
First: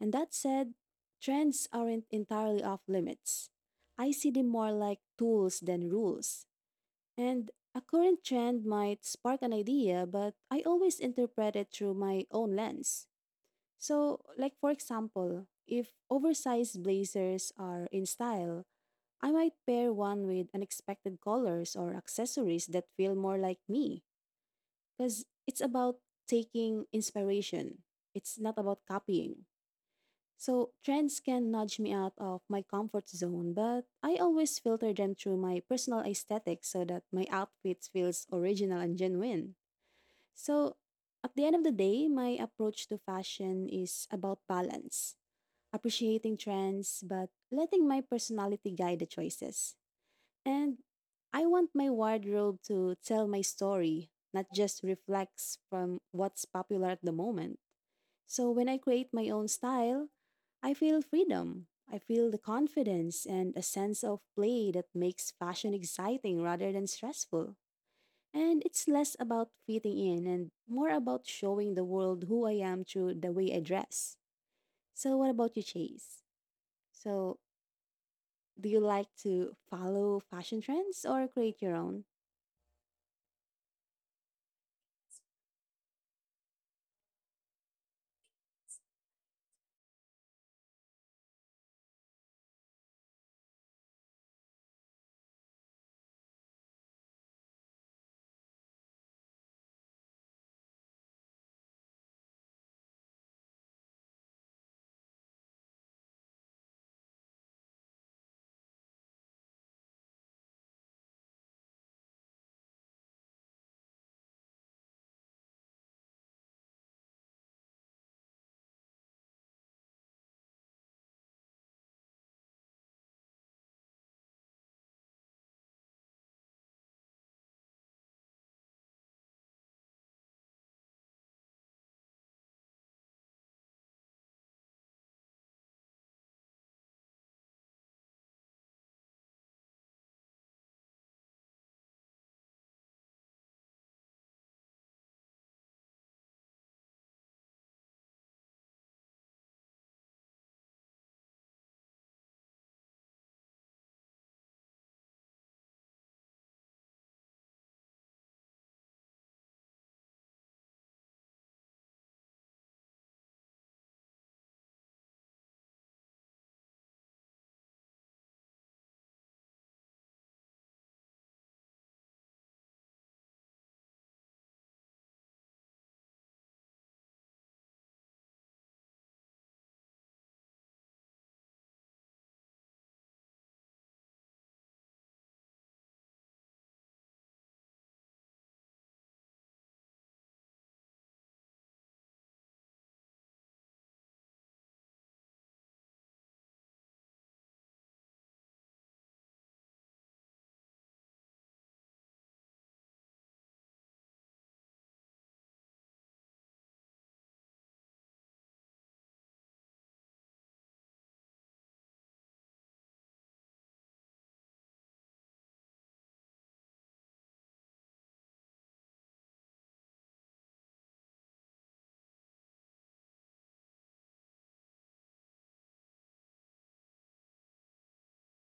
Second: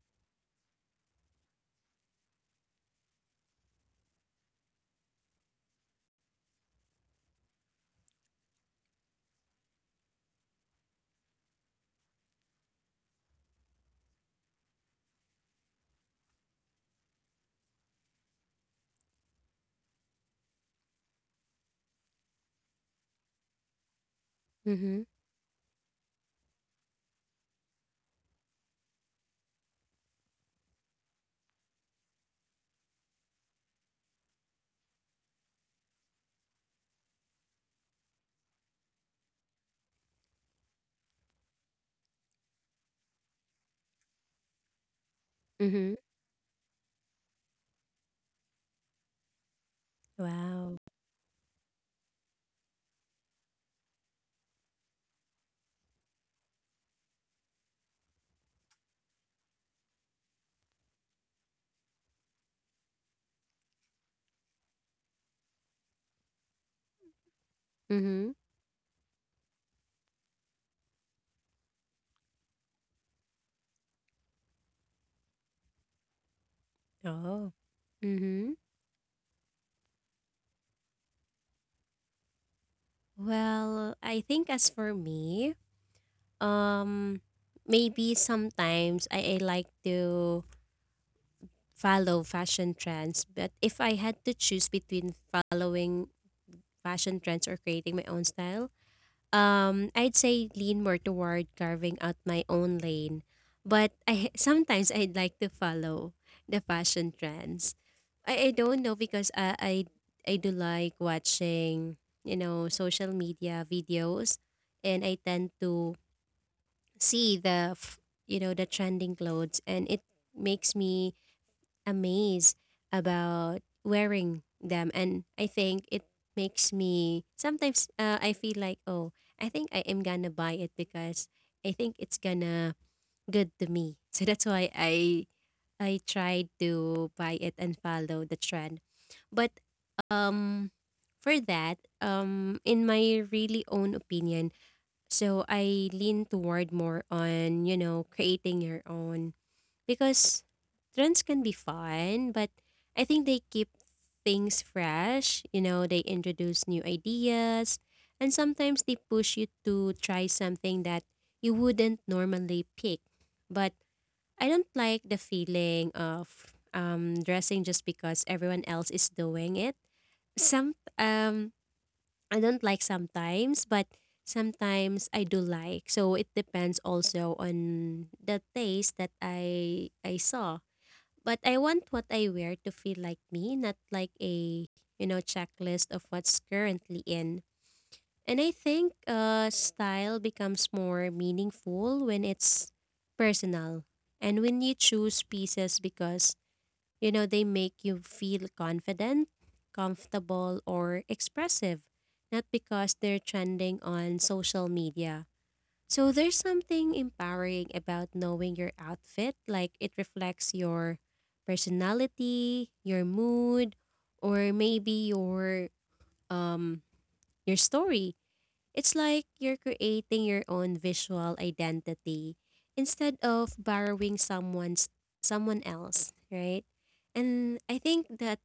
[SPEAKER 2] And that said, trends aren't entirely off limits. I see them more like tools than rules. And a current trend might spark an idea, but I always interpret it through my own lens. So, like for example, if oversized blazers are in style, I might pair one with unexpected colors or accessories that feel more like me.
[SPEAKER 1] mm-hmm,
[SPEAKER 2] Because it's about taking inspiration. It's not about copying. So, trends can nudge me out of my comfort zone, but I always filter them through my personal aesthetic so that my outfit feels original and genuine. So, at the end of the day, my approach to fashion is about balance,
[SPEAKER 1] mm-hmm.
[SPEAKER 2] appreciating trends, but letting my personality guide the choices. And
[SPEAKER 1] Wow.
[SPEAKER 2] I want my wardrobe to tell my story, not just reflects from what's popular at the moment. So when I create my own style, I feel freedom. I feel the confidence and a sense of play that makes fashion exciting rather than stressful.
[SPEAKER 1] Mm-hmm.
[SPEAKER 2] And it's less about fitting in and more about showing the world who I am through the way I dress. So, what about you, Chase? So,
[SPEAKER 1] Oh. Mm-hmm.
[SPEAKER 2] do you like to follow fashion trends or create your own?
[SPEAKER 1] Well, I think as for me, um, maybe sometimes I like to follow fashion trends, but if I had to choose between following fashion trends or creating my own style, I'd say lean more toward carving out my own lane, but I sometimes I'd like to follow the fashion trends. I don't know because I do like watching, social media videos, and I tend to see you know, the trending clothes, and it makes me amazed about wearing them. And I think it makes me sometimes I feel like, oh, I think I am gonna buy it because I think it's gonna good to me. (laughs) So that's why I tried to buy it and follow the trend. But um for that, in my really own opinion, so I lean toward more on, you know, creating your own, because trends can be fun, but I think they keep things fresh. You know, they introduce new ideas, and sometimes they push you to try something that you wouldn't normally pick. But I don't like the feeling of dressing just because everyone else is doing it. Some I don't like sometimes, but sometimes I do like. So it depends also on the taste that I saw, but I want what I wear to feel like me, not like a, you know, checklist of what's currently in. And I think style becomes more meaningful when it's personal, and when you choose pieces because, you know, they make you feel confident, comfortable, or expressive, not because they're trending on social media. So there's something empowering about knowing your outfit, like it reflects your personality, your mood, or maybe um your story. It's like you're creating your own visual identity instead of borrowing someone else, right? And I think that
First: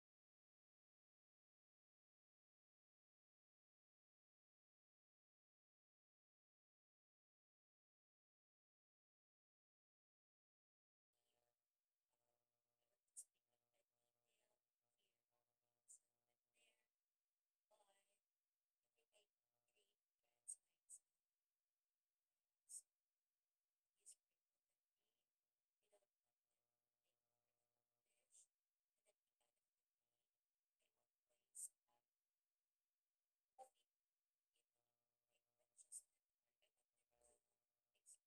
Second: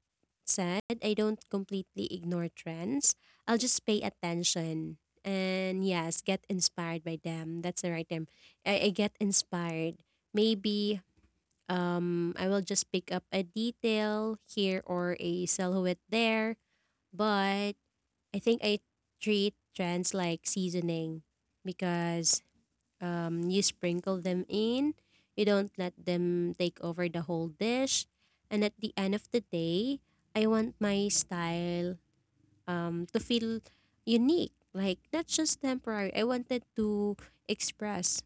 [SPEAKER 1] said, I don't completely ignore trends. I'll just pay attention and yes, get inspired by them. That's the right term. I get inspired. Maybe I will just pick up a detail here or a silhouette there. But I think I treat trends like seasoning, because you sprinkle them in, you don't let them take over the whole dish. And at the end of the day, I want my style to feel unique, like not just temporary. I wanted to express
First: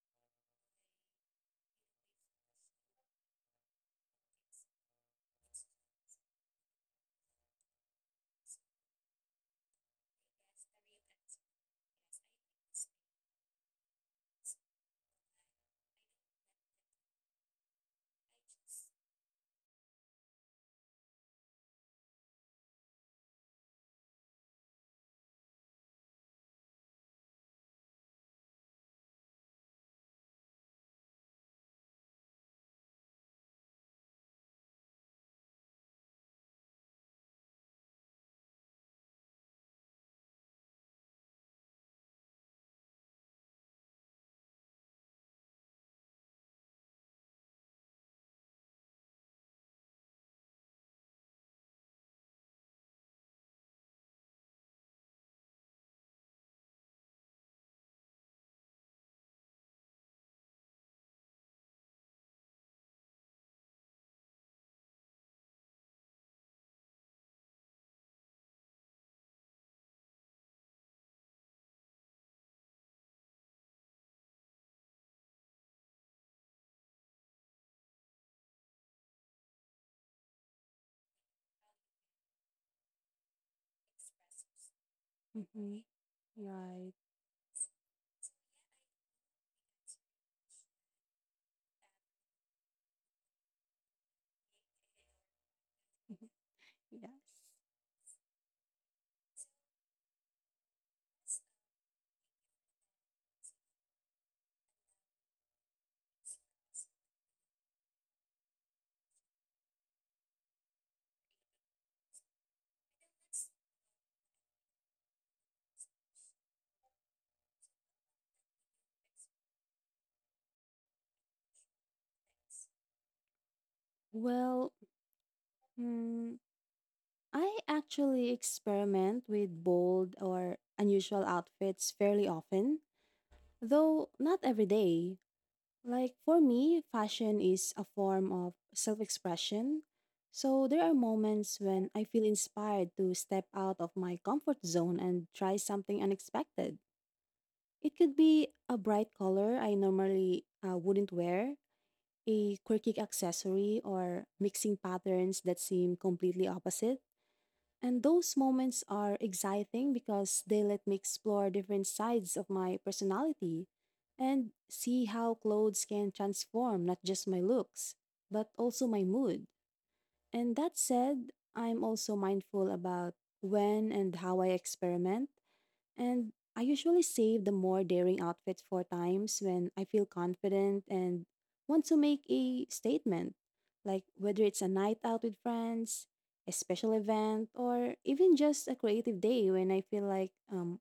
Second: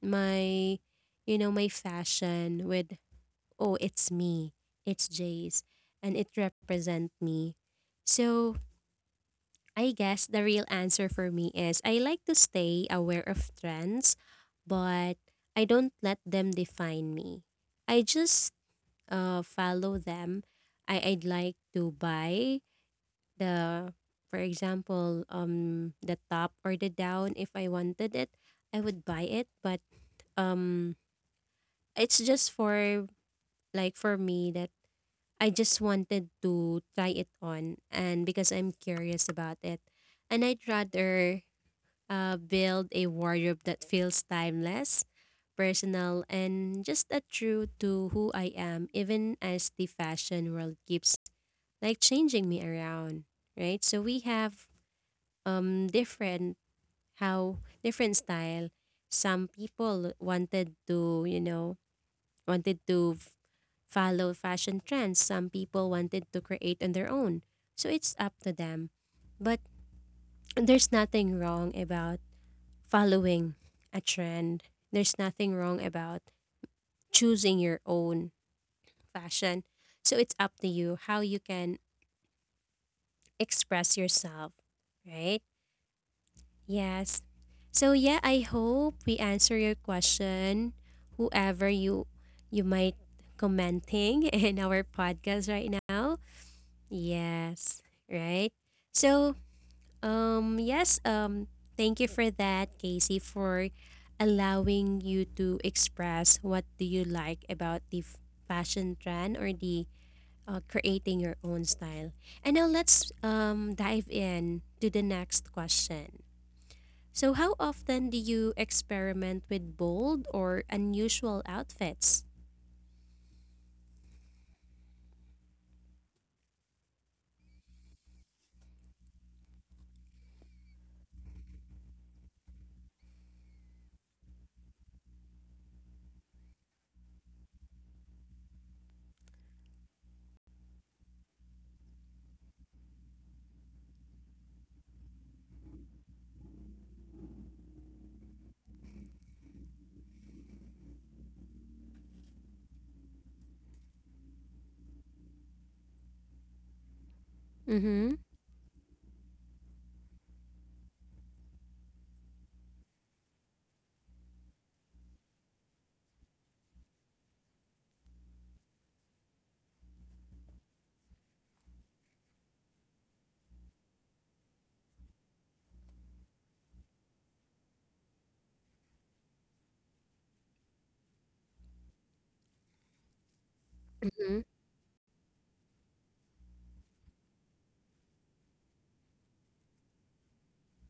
[SPEAKER 1] my, you know, my fashion with, oh, it's me, it's Jace, and it represent me. So I guess the real answer for me is I like to stay aware of trends, but I don't let them define me. I just follow them. I'd like to buy the, for example, the top or the down. If I wanted it, I would buy it. But um, it's just for like for me that I just wanted to try it on, and because I'm curious about it, and I'd rather build a wardrobe that feels timeless, personal, and just a true to who I am, even as the fashion world keeps like changing me around, right? So we have different how different style. Some people wanted to, you know, wanted to f- follow fashion trends. Some people wanted to create on their own. So it's up to them. But there's nothing wrong about following a trend. There's nothing wrong about choosing your own fashion. So it's up to you how you can express yourself, right?
[SPEAKER 2] Right.
[SPEAKER 1] Yes. So yeah, I hope we answer your question, whoever you might commenting (laughs) in our podcast right now.
[SPEAKER 2] Mhm. Yeah.
[SPEAKER 1] Yes, right? So Um, yes, um, thank you for that, Casey, for allowing you to express what do you like about the fashion trend or the creating your own style. And now let's dive in to the next question. So, how often do you experiment with bold or unusual outfits?
[SPEAKER 2] Well, mm, I actually experiment with bold or unusual outfits fairly often, though not every day. Like for me, fashion is a form of self expression. So there are moments when I feel inspired to step out of my comfort zone and try something unexpected. It could be a bright color I normally wouldn't wear, a quirky accessory or mixing patterns that seem completely opposite. And
[SPEAKER 1] Mm-hmm.
[SPEAKER 2] those moments are exciting because they let me explore different sides of my personality and see how clothes can transform not just my looks, but also my mood. And that said, I'm also mindful about when and how I experiment. And I usually save the more daring outfits for times when I feel confident and want to make a statement, like
[SPEAKER 1] Mm-hmm.
[SPEAKER 2] whether it's a night out with friends, a special event, or even just a creative day when I feel like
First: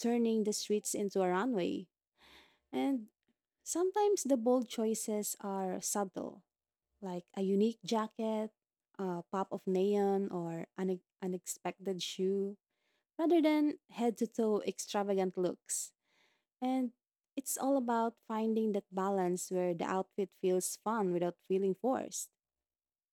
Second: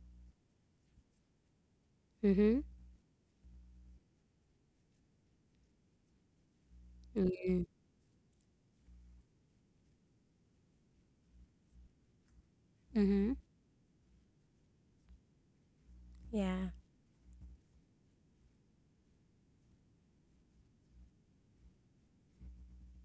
[SPEAKER 2] turning the streets into a runway.
[SPEAKER 1] Mm-hmm.
[SPEAKER 2] And sometimes the bold choices are subtle, like a
[SPEAKER 1] Mm-hmm.
[SPEAKER 2] unique jacket, a pop of neon, or an unexpected shoe
[SPEAKER 1] Mm-hmm.
[SPEAKER 2] rather than head to toe extravagant looks.
[SPEAKER 1] Yeah.
[SPEAKER 2] And it's all about finding that balance where the outfit feels fun without feeling forced.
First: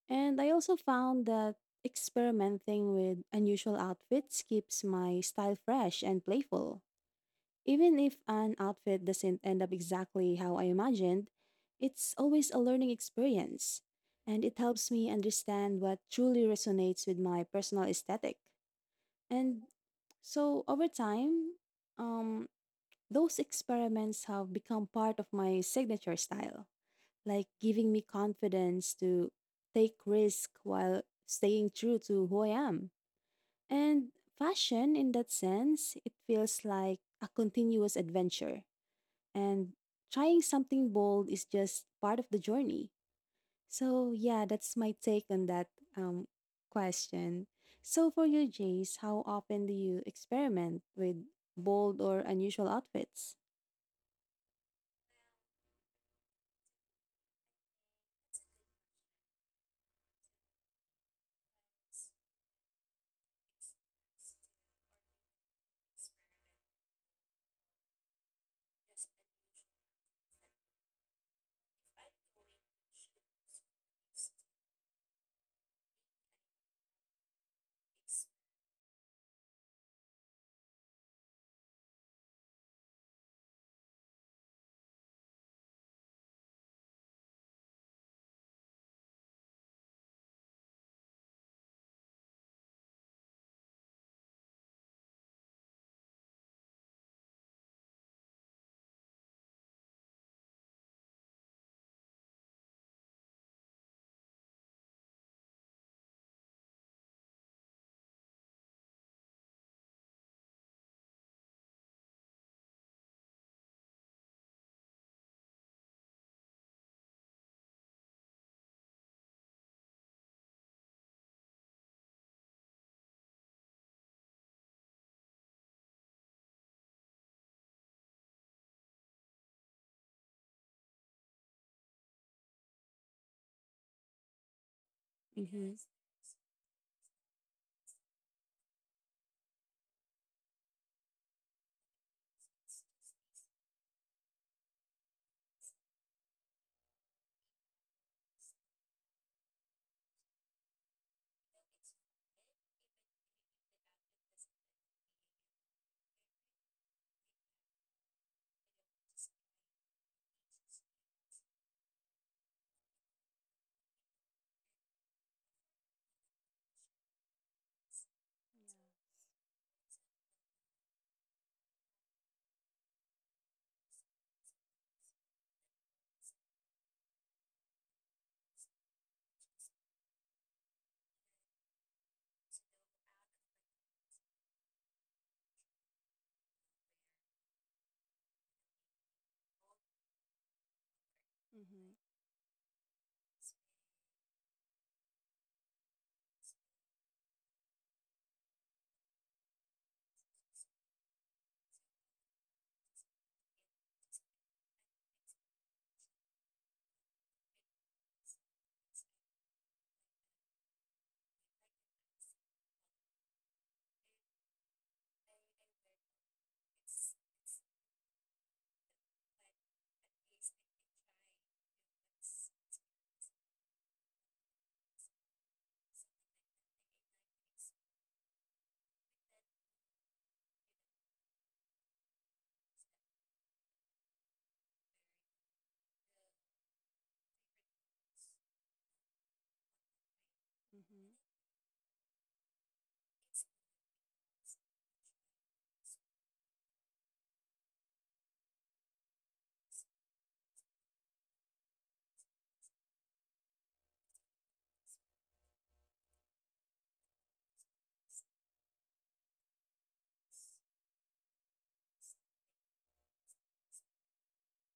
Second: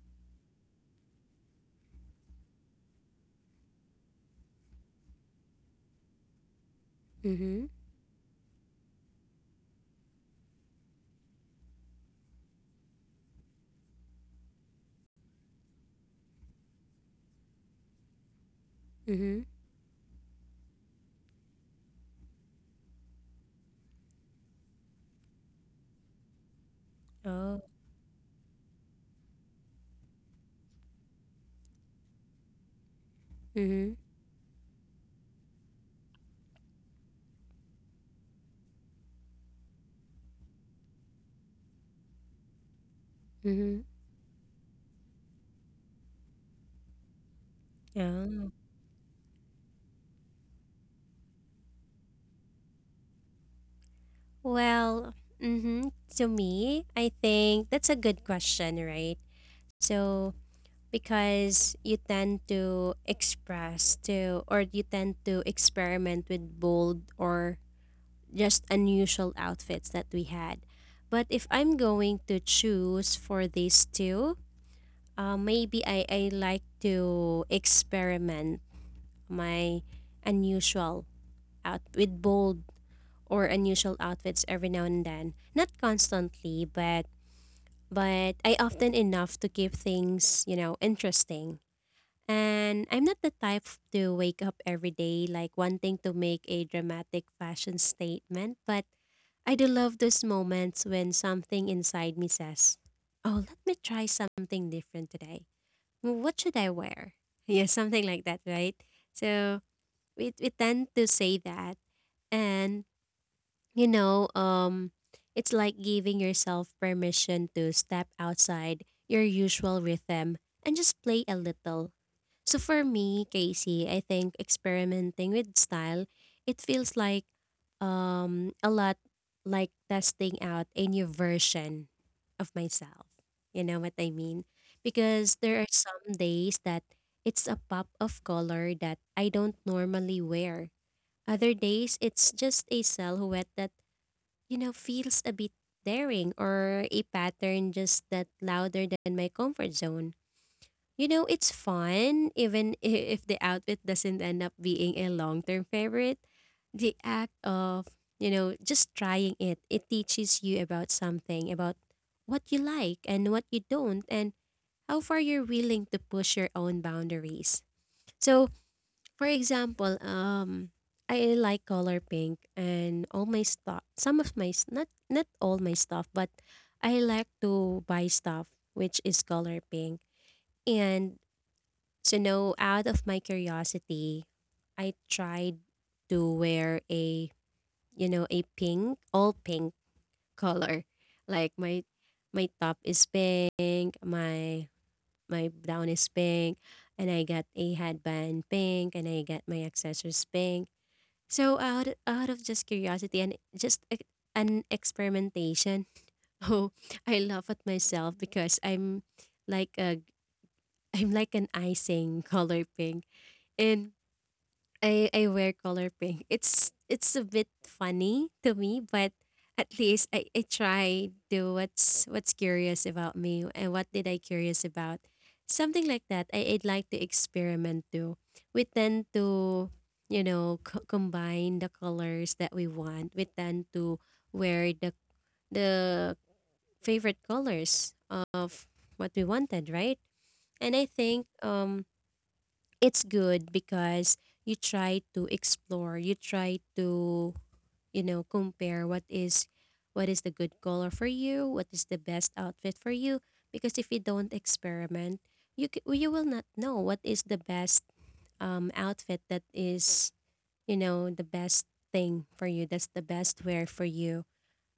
[SPEAKER 2] And I also found that experimenting with unusual outfits keeps my style fresh and playful.
[SPEAKER 1] Mm-hmm.
[SPEAKER 2] Even if an outfit doesn't end up exactly how I imagined, it's always a learning experience. And it helps me understand what truly resonates with my personal aesthetic.
[SPEAKER 1] Mm-hmm.
[SPEAKER 2] And so over time, um, those experiments have become part of my signature style, like
[SPEAKER 1] Oh.
[SPEAKER 2] giving me confidence to take risk while staying true to who I am.
[SPEAKER 1] Mm-hmm.
[SPEAKER 2] And fashion, in that sense, it feels like a continuous adventure. And trying something bold is just part of the journey.
[SPEAKER 1] Mm-hmm.
[SPEAKER 2] So yeah, that's my take on that um, question. So for you,
[SPEAKER 1] Yeah.
[SPEAKER 2] Jace, how often do you experiment with bold or unusual outfits?
[SPEAKER 1] Well, mhm, to me, I think that's a good question, right? So, because you tend to express to, or you tend to experiment with bold or just unusual outfits that we had. But if I'm going to choose for these two, maybe I like to experiment my unusual out with bold or unusual outfits every now and then. Not constantly, but I often enough to keep things, you know, interesting. And I'm not the type to wake up every day like wanting to make a dramatic fashion statement, but I do love those moments when something inside me says, oh, let me try something different today. What should I wear? (laughs) Yeah, something like that, right? So we tend to say that. And you know, it's like giving yourself permission to step outside your usual rhythm and just play a little. So for me, Casey, I think experimenting with style, it feels like a lot like testing out a new version of myself. You know what I mean? Because there are
[SPEAKER 2] Mm-hmm.
[SPEAKER 1] some days that it's a pop of color that I don't normally wear. Other days, it's just a silhouette that, you know, feels a bit daring, or a pattern just that louder than my comfort zone. You know, it's fun even if the outfit doesn't end up being a long-term favorite. The act of, you know, just trying it, it teaches you about something, about what you like and what you don't, and how far you're willing to push your own boundaries. So, for example, I like color pink and all my stuff. Some of not not all my stuff, but I like to buy stuff which is color pink. And so now, out of my curiosity, I tried to wear a you know a pink all pink (laughs) color. Like my
[SPEAKER 2] Mm-hmm. Mm-hmm.
[SPEAKER 1] top is pink, my gown is pink, and I got a headband pink, and I got my accessories pink, so out of just curiosity and just an experimentation. (laughs) Oh, I laugh at myself because like a I'm like an icing color pink, and I wear color pink. It's a bit funny to me, but at least I try do what's curious about me and what did I curious about. Something like that. I'd like to experiment too. We tend to, you know, combine the colors that we want. We tend to wear the favorite colors of what we wanted, right? And I think
[SPEAKER 2] Mm-hmm.
[SPEAKER 1] it's good because you try to explore, you try to, you know, compare what is the good color for you, what is the best outfit for you, because if you don't experiment, you will not know what is the best outfit that is, you know, the best thing for you, that's the best wear for you.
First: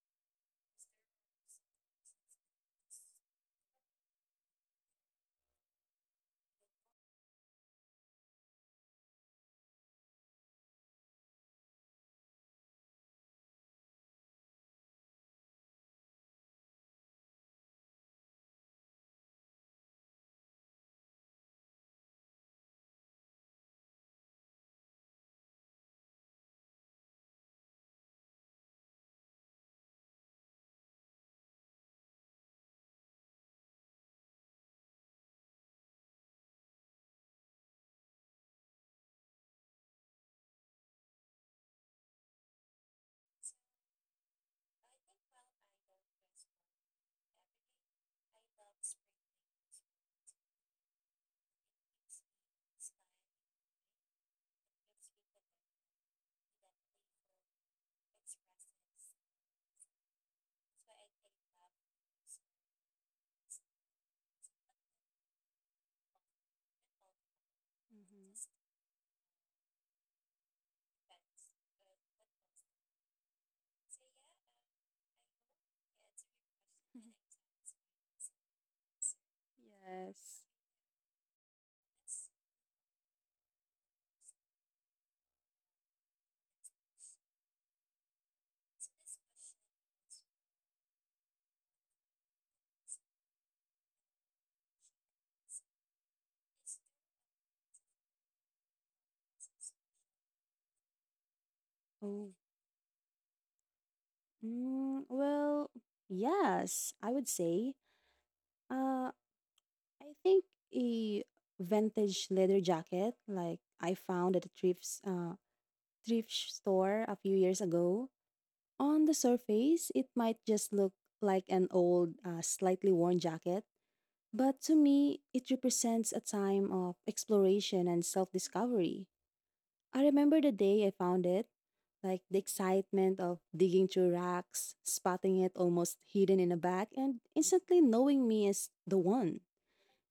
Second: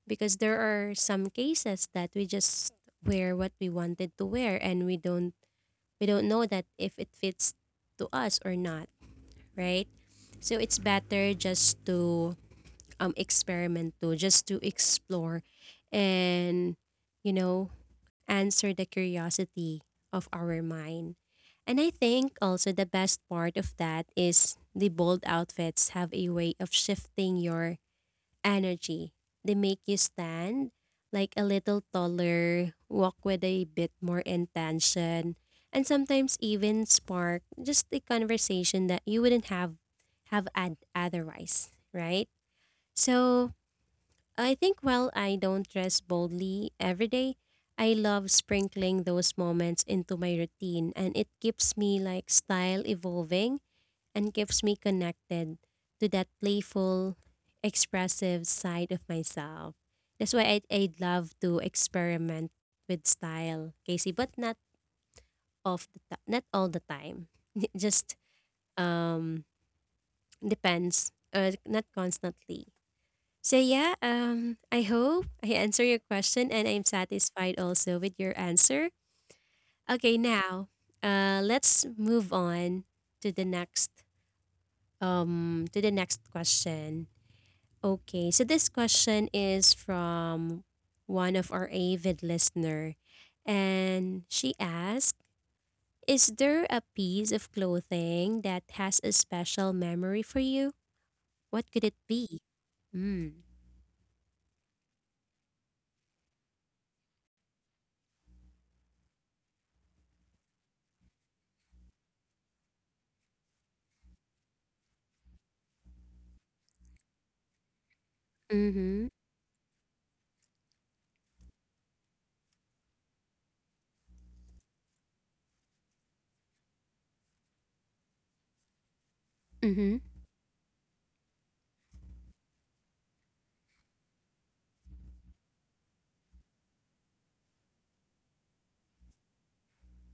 [SPEAKER 1] Because there are some cases that we just wear what we wanted to wear, and we don't know that if it fits to us or not, right? So it's better just to experiment, to just to explore, and you know, answer the curiosity of our mind. And I think also the best part of that is the bold outfits have a way of shifting your energy. They make you stand like a little taller, walk with a bit more intention, and sometimes even spark just a conversation that you wouldn't have otherwise, right? So, I think while I don't dress boldly every day, I love sprinkling those moments into my routine, and it keeps me like style evolving and keeps me connected to that playful, expressive side of myself. That's why I'd love to experiment with style, Casey, but not not all the time. (laughs) Just um depends, not constantly. So yeah, I hope I answer your question and I'm
[SPEAKER 2] (laughs)
[SPEAKER 1] satisfied also with your answer. Okay,
[SPEAKER 2] Yes.
[SPEAKER 1] now let's move on to the next to the next question. Okay, so this question is from one of our avid listener, and she asked, "Is there a piece of clothing that has a special memory for you? What could it
[SPEAKER 2] Oh.
[SPEAKER 1] be?" Mm.
[SPEAKER 2] Well, yes, I would say. Uh, I think a vintage leather jacket, like I found at a thrift store a few years ago. On
[SPEAKER 1] Mm-hmm.
[SPEAKER 2] the surface, it might just look like an old, slightly worn jacket, but to me, it represents a time of exploration and self-discovery.
[SPEAKER 1] Mm-hmm.
[SPEAKER 2] I remember the day I found it, like the excitement of digging through racks, spotting it almost hidden in a bag, and instantly knowing me as the one.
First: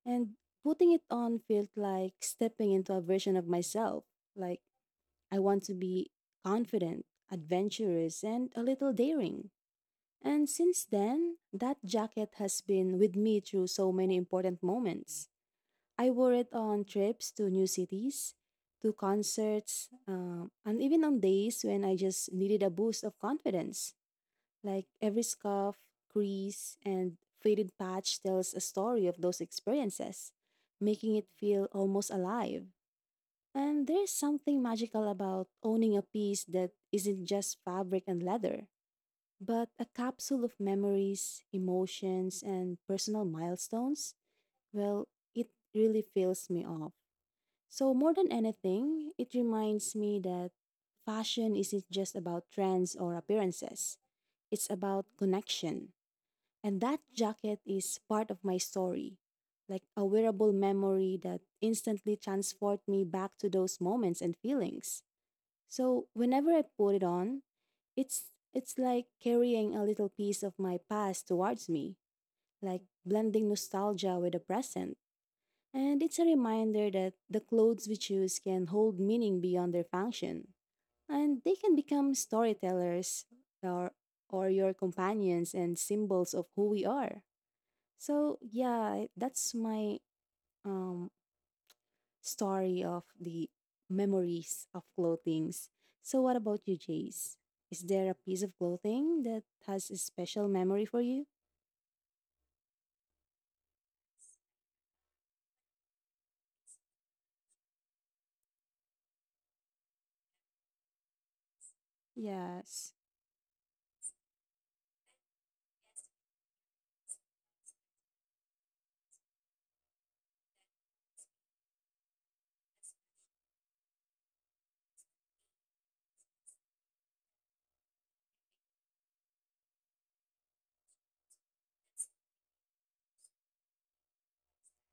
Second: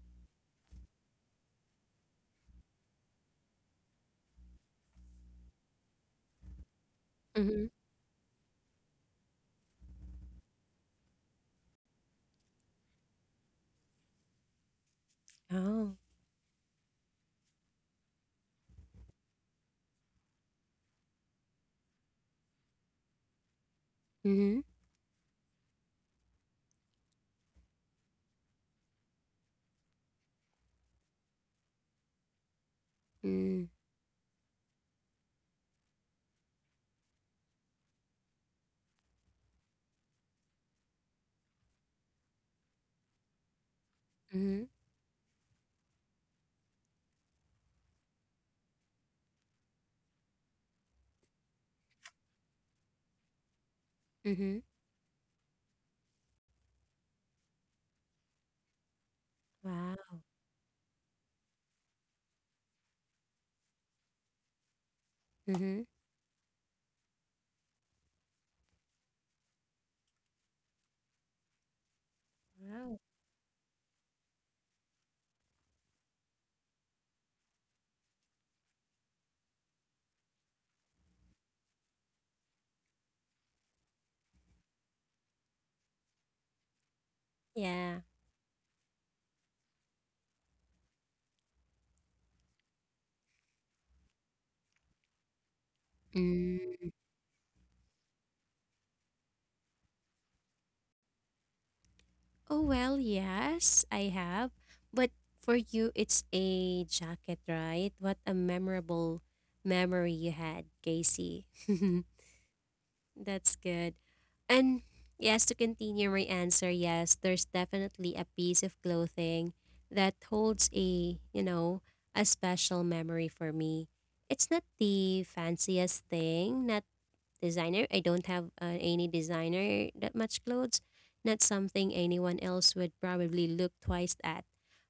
[SPEAKER 2] And putting it on felt like stepping into a version of myself. Like I want to be confident,
[SPEAKER 1] Mm-hmm.
[SPEAKER 2] adventurous, and a little daring. And since then, that jacket has been with me through so many important moments.
[SPEAKER 1] Oh.
[SPEAKER 2] I wore it on trips to new cities, to concerts, and even on days when I just needed a boost of confidence.
[SPEAKER 1] Mm-hmm.
[SPEAKER 2] Like every scarf, crease, and faded patch tells a story of those experiences, making it feel almost alive.
[SPEAKER 1] Mm.
[SPEAKER 2] And there's something magical about owning a piece that isn't just fabric and leather, but a capsule of memories, emotions, and personal milestones.
[SPEAKER 1] Mm-hmm.
[SPEAKER 2] Well, it really fills me off. So, more than anything, it reminds me that fashion isn't just about trends or appearances,
[SPEAKER 1] Mm-hmm.
[SPEAKER 2] it's about connection. And that jacket is part of my story, like a
[SPEAKER 1] Wow.
[SPEAKER 2] wearable memory that instantly transports me back to those moments and feelings.
[SPEAKER 1] Mm-hmm.
[SPEAKER 2] So, whenever I put it on, it's like carrying a little piece of my past towards me, like
[SPEAKER 1] Wow.
[SPEAKER 2] blending nostalgia with the present. And it's a reminder that the clothes we choose can hold meaning beyond their function, and they can become storytellers or, or your companions and symbols of who we are.
[SPEAKER 1] Yeah.
[SPEAKER 2] So, yeah, that's my um, story of the memories of clothings. So, what about you, Jace? Is there a piece of clothing that has a special memory for you?
[SPEAKER 1] Oh, well, yes, I have. But for you, it's a jacket, right? What a memorable memory you had, Casey.
[SPEAKER 2] Yes.
[SPEAKER 1] (laughs) That's good. And yes, to continue my answer, yes, there's definitely a piece of clothing that holds a, you know, a special memory for me. It's not the fanciest thing, not designer. I don't have any designer that much clothes. Not something anyone else would probably look twice at.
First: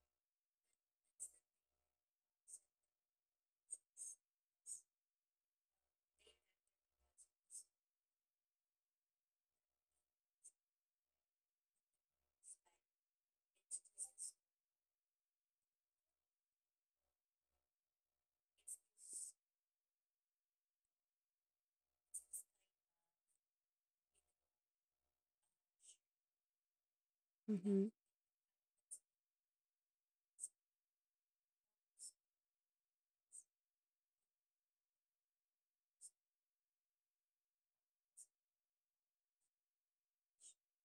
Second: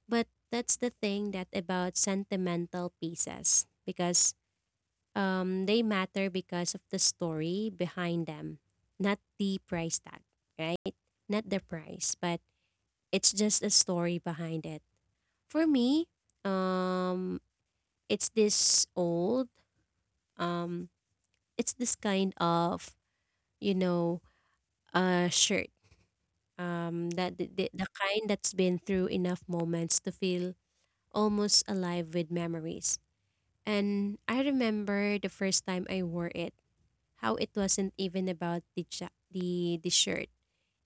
[SPEAKER 1] But that's the thing that about sentimental pieces, because they matter because of the story behind them, not the price tag, right? Not the price, but it's just a story behind it. For me, um, it's this old, um, it's this kind of, you know, shirt, that the
[SPEAKER 2] Mm-hmm.
[SPEAKER 1] kind that's been through enough moments to feel almost alive with memories. And I remember the first time I wore it, how it wasn't even about the ja- the shirt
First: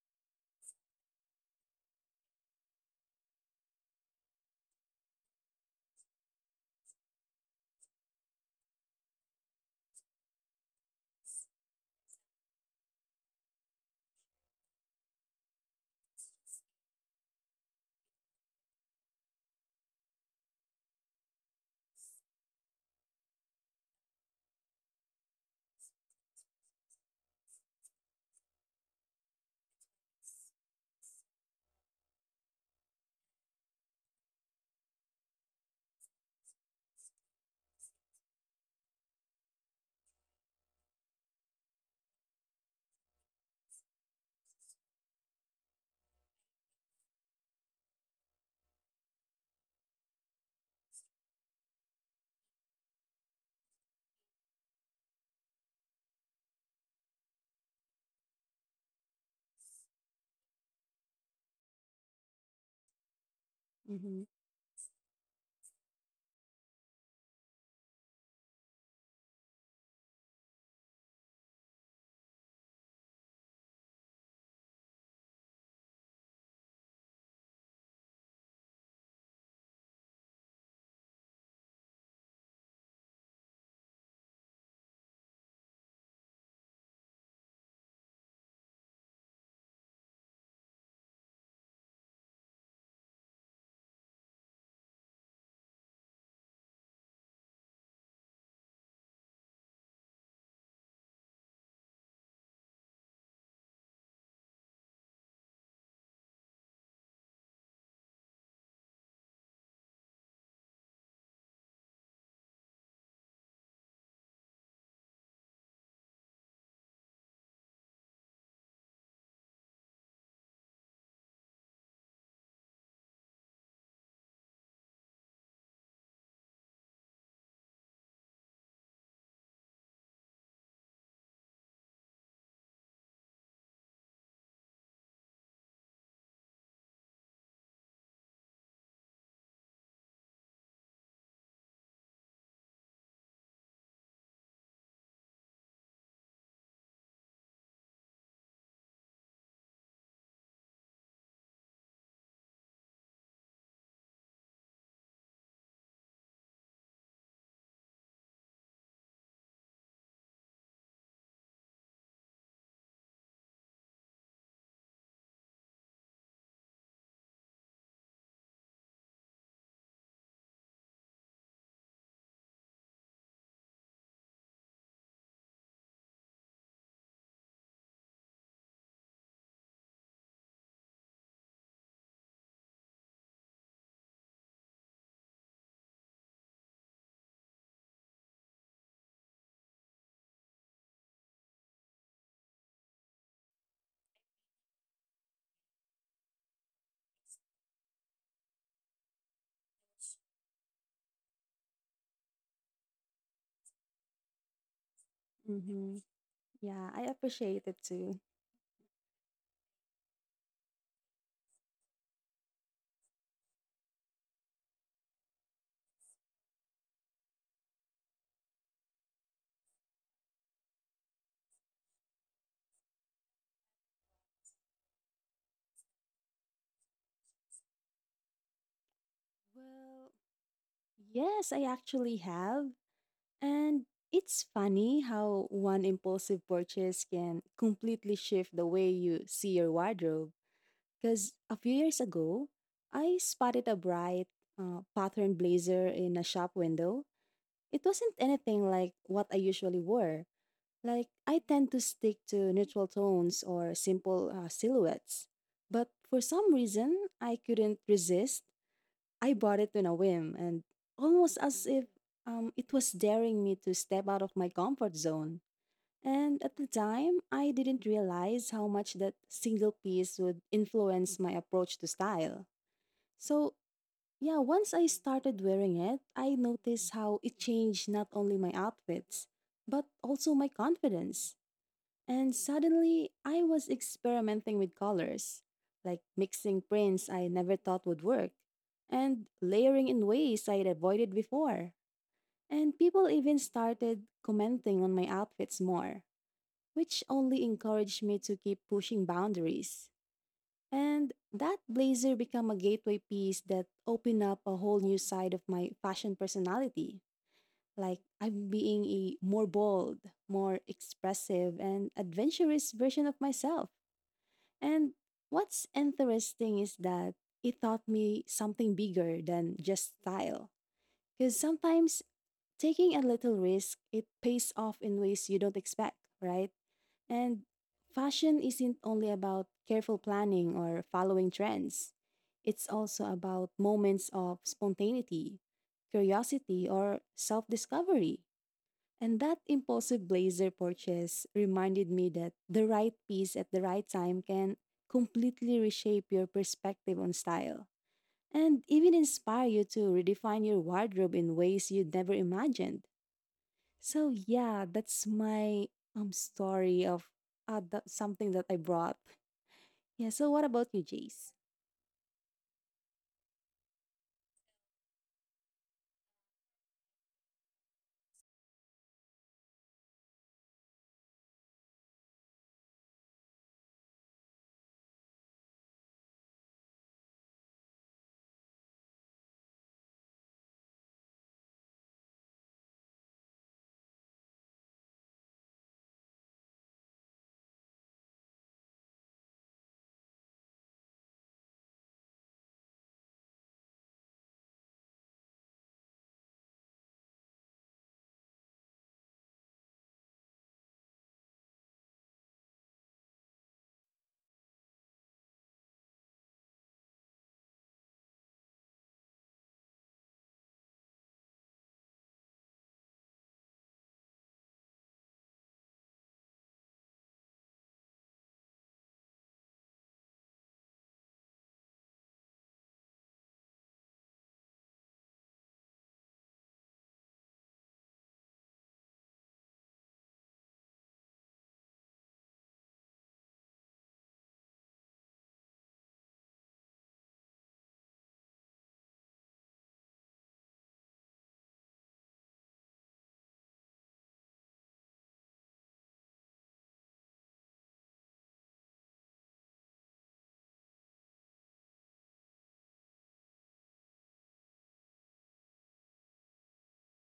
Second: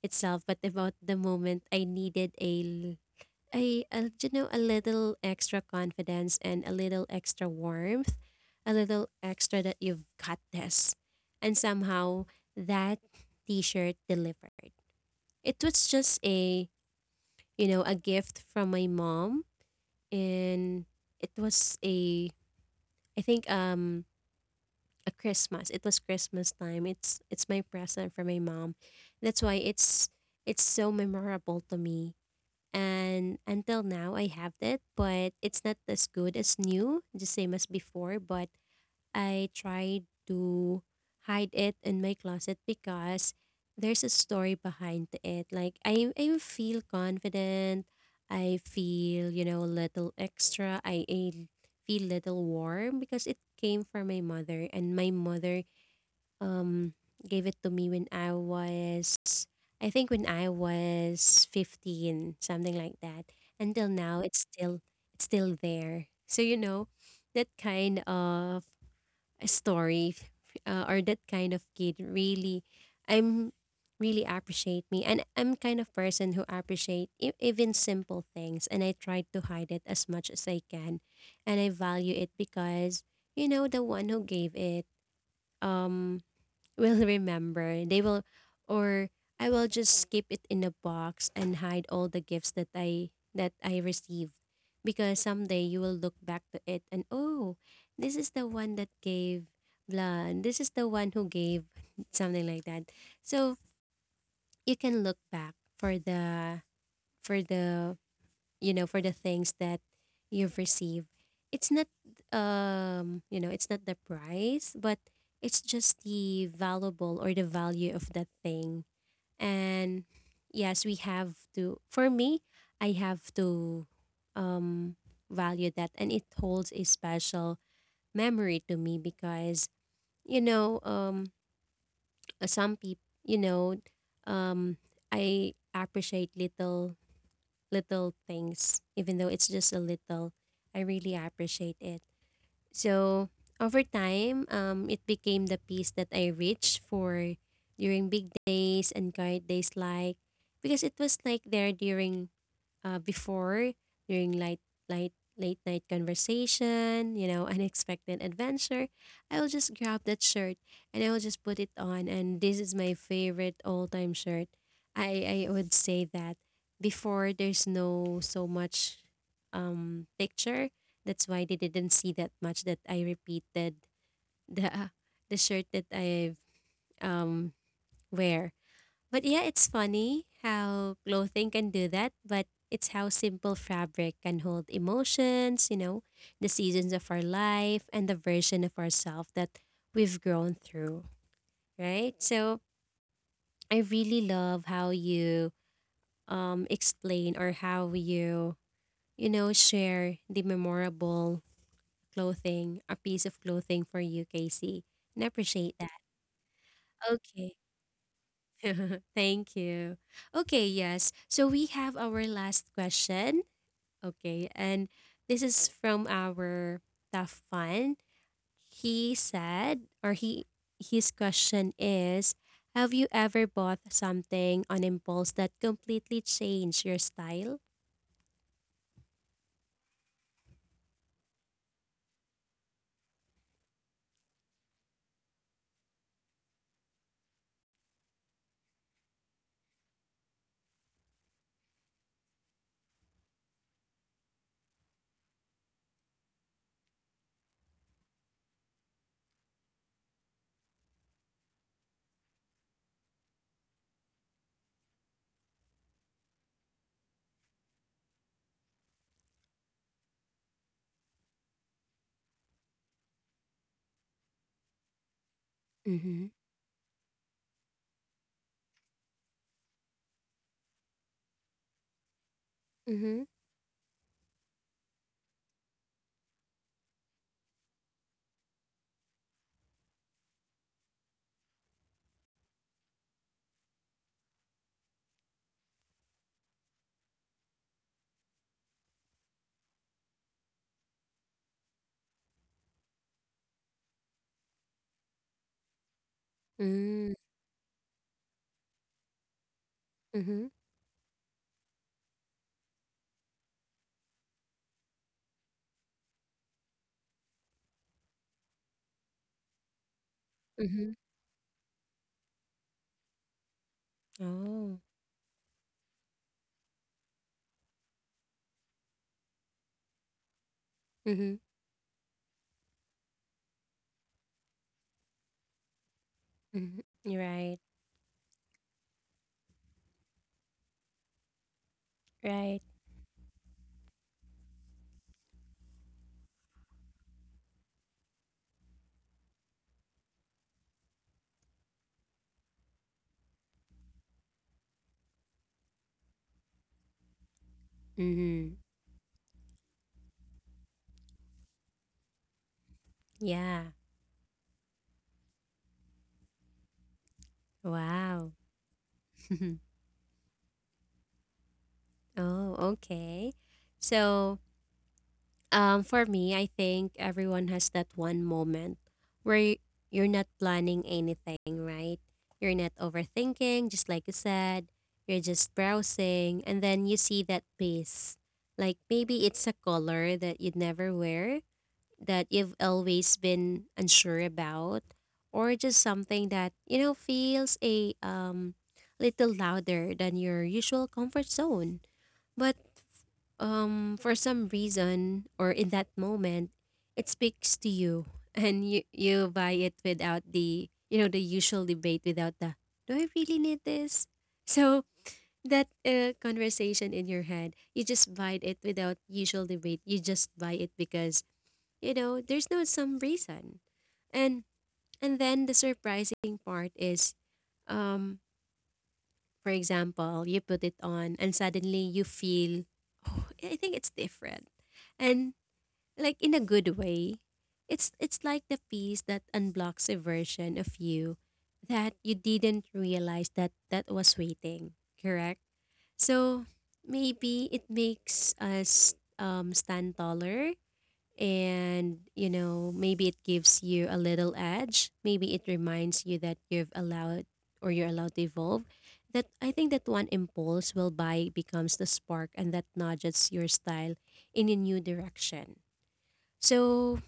[SPEAKER 1] itself, but about the moment I needed a you know a little extra confidence and a little extra warmth, a little extra that you've got this, and somehow that T-shirt delivered. It was just a, a gift from my mom. And it was a, I think, a Christmas. It was Christmas time. It's my present from my mom. That's why it's so memorable to me. And until now I have that, but it's not as good as new, the same as before. But I tried to hide it in my closet because there's a story behind it. Like, I feel confident. I feel, you know, a little extra. I feel little warm because it came from my mother, and my mother um gave it to me when I was, I think when I was 15, something like that. Until now
[SPEAKER 2] Mm-hmm.
[SPEAKER 1] it's still there. So you know, that kind of story, or that kind of kid really, I'm really appreciate me, and I'm kind of person who appreciate even simple things, and I try to hide it as much as I can. And I value it because, you know, the one who gave it um will remember. They will. Or I will just keep it in a box and hide all the gifts that I received, because someday you will look back to it and, oh, this is the one that gave blah, and this is the one who gave (laughs) something like that. So you can look back for the you know, for the things that you've received. It's not, it's not the price, but it's just the valuable or the value of that thing. And yes, we have to, for me, I have to um value that, and it holds a special memory to me because, you know, some people, you know, um I appreciate little, little things. Even though it's just a little, I really appreciate it. So over time, it became the piece that I reached for during big days and quiet days. Like, because it was like there during, before, during light late night conversation, you know, (laughs) unexpected adventure, I will just grab that shirt and I will just put it on, and this is my favorite all-time shirt. I would say that before there's no so much picture. That's why they didn't see that much, that I repeated the (laughs) the shirt that I um wear. But yeah, it's funny how clothing can do that, but it's how simple fabric can hold emotions, you know, the seasons of our life and the version of ourselves that we've grown through, right? So I really love how you explain, or how you, you know, share the memorable clothing, a piece of clothing for you, Casey. And I appreciate that.
[SPEAKER 2] Mm-hmm. Yeah, I
[SPEAKER 1] Okay.
[SPEAKER 2] appreciate it too.
[SPEAKER 1] (laughs) Thank you. Okay, yes. So we have our last question. Okay. And this is from our tough fun. He said, or he, his question is, have you ever bought something on impulse that completely changed your style?
[SPEAKER 2] Well, yes, I actually have. And it's funny how one impulsive purchase can completely shift the way you see your wardrobe. Because a few years ago, I spotted a bright patterned blazer in a shop window. It wasn't anything like what I usually wore. Like, I tend to stick to neutral tones or simple silhouettes. But for some reason, I couldn't resist. I bought it on a whim and almost as if it was daring me to step out of my comfort zone.
[SPEAKER 1] Mm-hmm.
[SPEAKER 2] And at the time, I didn't realize how much that single piece would influence my approach to style.
[SPEAKER 1] Mm-hmm.
[SPEAKER 2] So, yeah, once I started wearing it, I noticed how it changed not only my outfits, but also my confidence. And suddenly, I was experimenting with colors, like mixing prints I never thought would work, and layering in ways I had avoided before. And people even started commenting on my outfits more, which
[SPEAKER 1] Mm-hmm.
[SPEAKER 2] only encouraged me to keep pushing boundaries.
[SPEAKER 1] Mm-hmm.
[SPEAKER 2] And that blazer became a gateway piece that opened up a whole new side of my fashion personality. Like I'm being a more bold, more
[SPEAKER 1] Mm-hmm.
[SPEAKER 2] expressive, and adventurous version of myself.
[SPEAKER 1] Oh.
[SPEAKER 2] And what's interesting is that it taught me something bigger than just style.
[SPEAKER 1] Mm-hmm.
[SPEAKER 2] Because sometimes taking a little risk, it pays off in ways you don't expect, right?
[SPEAKER 1] Mm-hmm.
[SPEAKER 2] And
[SPEAKER 1] Right.
[SPEAKER 2] fashion isn't only about careful planning or following trends,
[SPEAKER 1] Right.
[SPEAKER 2] it's also about moments of spontaneity, curiosity, or self discovery. And that impulsive blazer purchase reminded me that the right piece at the right time can completely reshape your perspective on style
[SPEAKER 1] Mm-hmm.
[SPEAKER 2] and even inspire you to redefine your wardrobe in ways you'd never imagined.
[SPEAKER 1] Yeah.
[SPEAKER 2] So yeah, that's my story of something
[SPEAKER 1] Wow.
[SPEAKER 2] that I brought.
[SPEAKER 1] (laughs)
[SPEAKER 2] Yeah, so what about you, Jace?
[SPEAKER 1] Oh, okay. So, for me, I think everyone has that one moment where you're not planning anything, right? You're not overthinking, just like you said. You're just browsing, and then you see that piece. Like, maybe it's a color that you'd never wear, that you've always been unsure about, or just something that, you know, feels a little louder than your usual comfort zone. But for some reason, or in that moment it speaks to you, (laughs) and you buy it without the, you know, the usual debate, without the, do I really need this. So that, conversation in your head, you just buy it without usual debate, you just buy it because, you know, there's no some reason. And and then the surprising part is, um for example, you put it on and suddenly you feel, oh, I think it's different. And like, in a good way. It's like the piece that unblocks a version of you that you didn't realize that was waiting, correct? So maybe it makes us stand taller. And you know, maybe it gives you a little edge, maybe it reminds you that you've allowed, or you're allowed to evolve, that I think that one impulse will buy becomes the spark and that nudges your style in a new direction. So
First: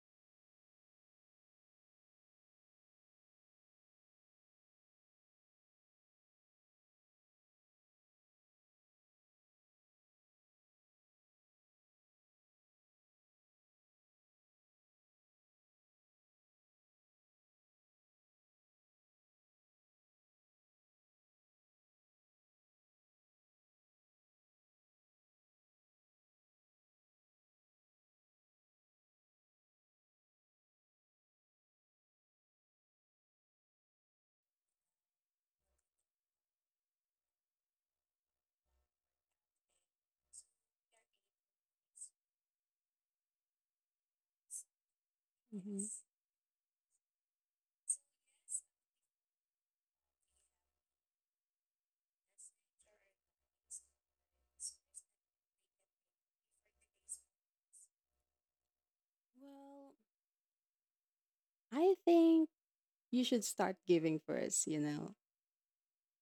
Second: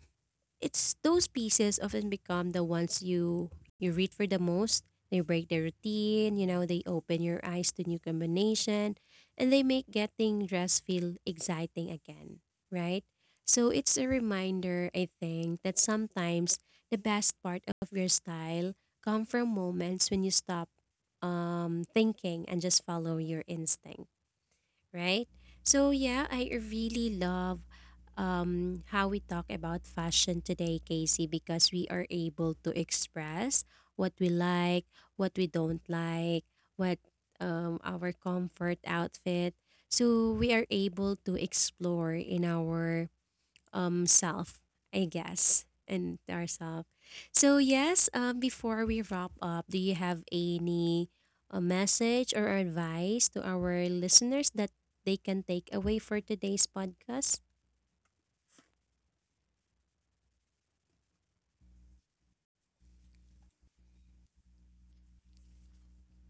[SPEAKER 1] it's those pieces often become the ones you read for the most. They break the routine, you know, they open your eyes to new combination, and they make getting dressed feel exciting again, right? So it's a reminder, I think, that sometimes the best part of your style come from moments when you stop thinking and just follow your instinct, right? So yeah, I really love how we talk about fashion today, Casey, because we are able to express what we like, what we don't like, what, our comfort outfit. So we are able to explore in our self, I guess,
[SPEAKER 2] Mhm.
[SPEAKER 1] and ourself. So yes, before we wrap up, do you have any a message or advice to our listeners that they can take away for today's podcast?
[SPEAKER 2] Well, I think you should start giving first, you know.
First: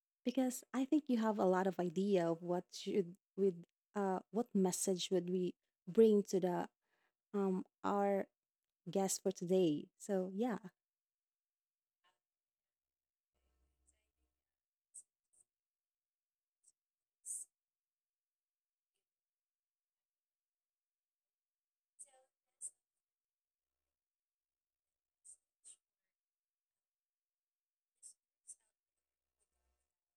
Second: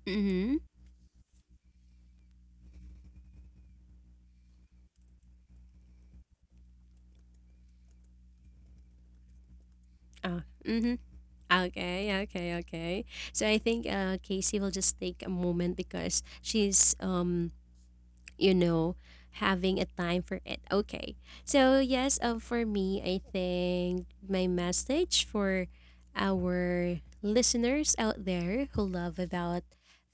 [SPEAKER 1] Mm-hmm.
[SPEAKER 2] Because I think you have a lot of idea of what should with what message would we bring to the our guest for today. So
[SPEAKER 1] Oh,
[SPEAKER 2] yeah,
[SPEAKER 1] mm-hmm. Okay, okay, okay. So I think Casey will just take a moment because she's you know, having a time for it. Okay. So, yes, for me, I think my message for our listeners out there who love about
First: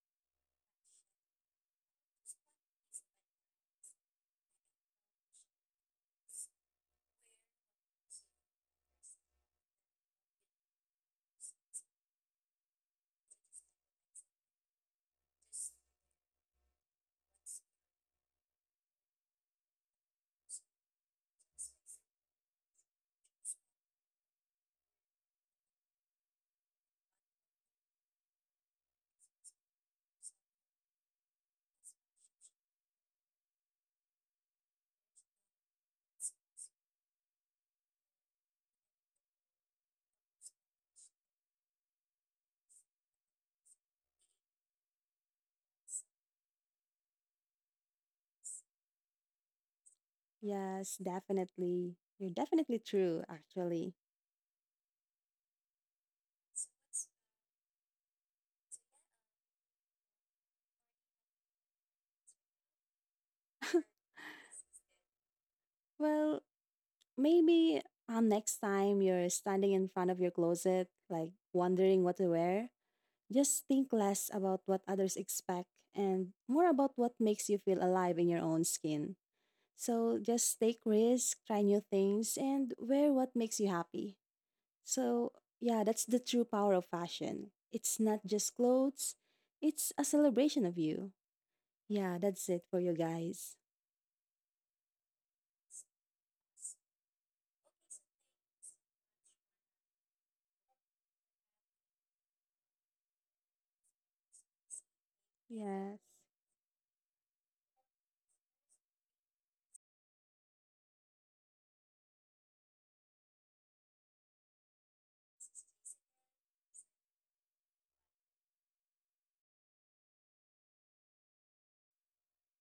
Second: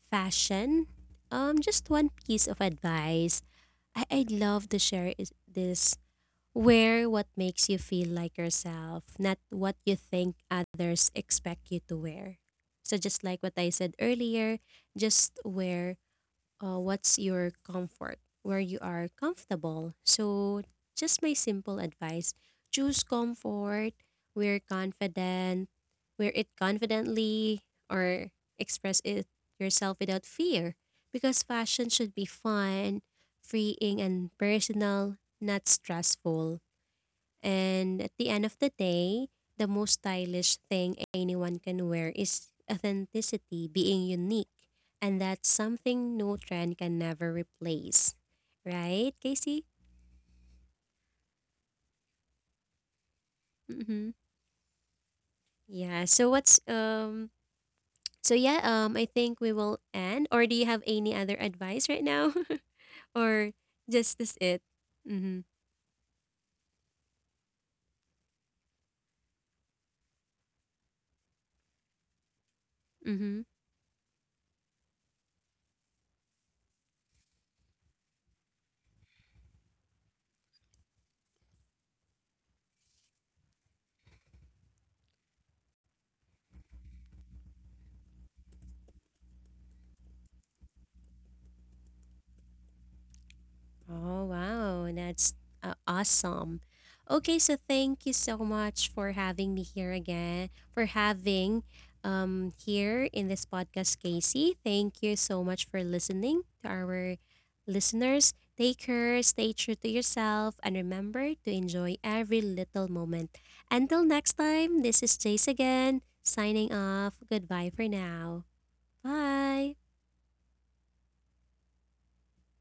[SPEAKER 1] fashion, just one piece of advice I'd love to share is this. Wear what makes you feel like yourself, not what you think others expect you to wear. So, just like what I said earlier, just wear what's your comfort, where you are comfortable. So, just my simple advice, choose comfort, we're confident, wear it confidently, or express it yourself without fear. Because fashion should be fun, freeing, and personal, not stressful. And at the end of the day, the most stylish thing anyone can wear is authenticity, being unique. And that's something no trend can never replace. Right, Casey?
[SPEAKER 2] yes, definitely. You're definitely true actually.
[SPEAKER 1] Mm-hmm. Yeah. So what's so yeah, I think we will end. Or do you have any other advice right now? (laughs) Or just this it? Mm-hmm.
[SPEAKER 2] Well, maybe next time you're standing in front of your closet like wondering what to wear,
[SPEAKER 1] Mm-hmm.
[SPEAKER 2] just think less about what others expect and more about what makes you feel alive in your own skin. So just take risks, try new things, and wear what makes you happy. So, yeah, that's the true power of fashion. It's not just clothes, it's a celebration of you. Yeah, that's it for you guys.
[SPEAKER 1] Oh, wow. That's awesome. Okay, so thank you so much for having me here again, for having here in this podcast, Casey. Thank you so much for
[SPEAKER 2] Yes.
[SPEAKER 1] listening to our listeners. Take care, stay true to yourself, and remember to enjoy every little moment. Until next time, this is Jace again, signing off. Goodbye for now. Bye.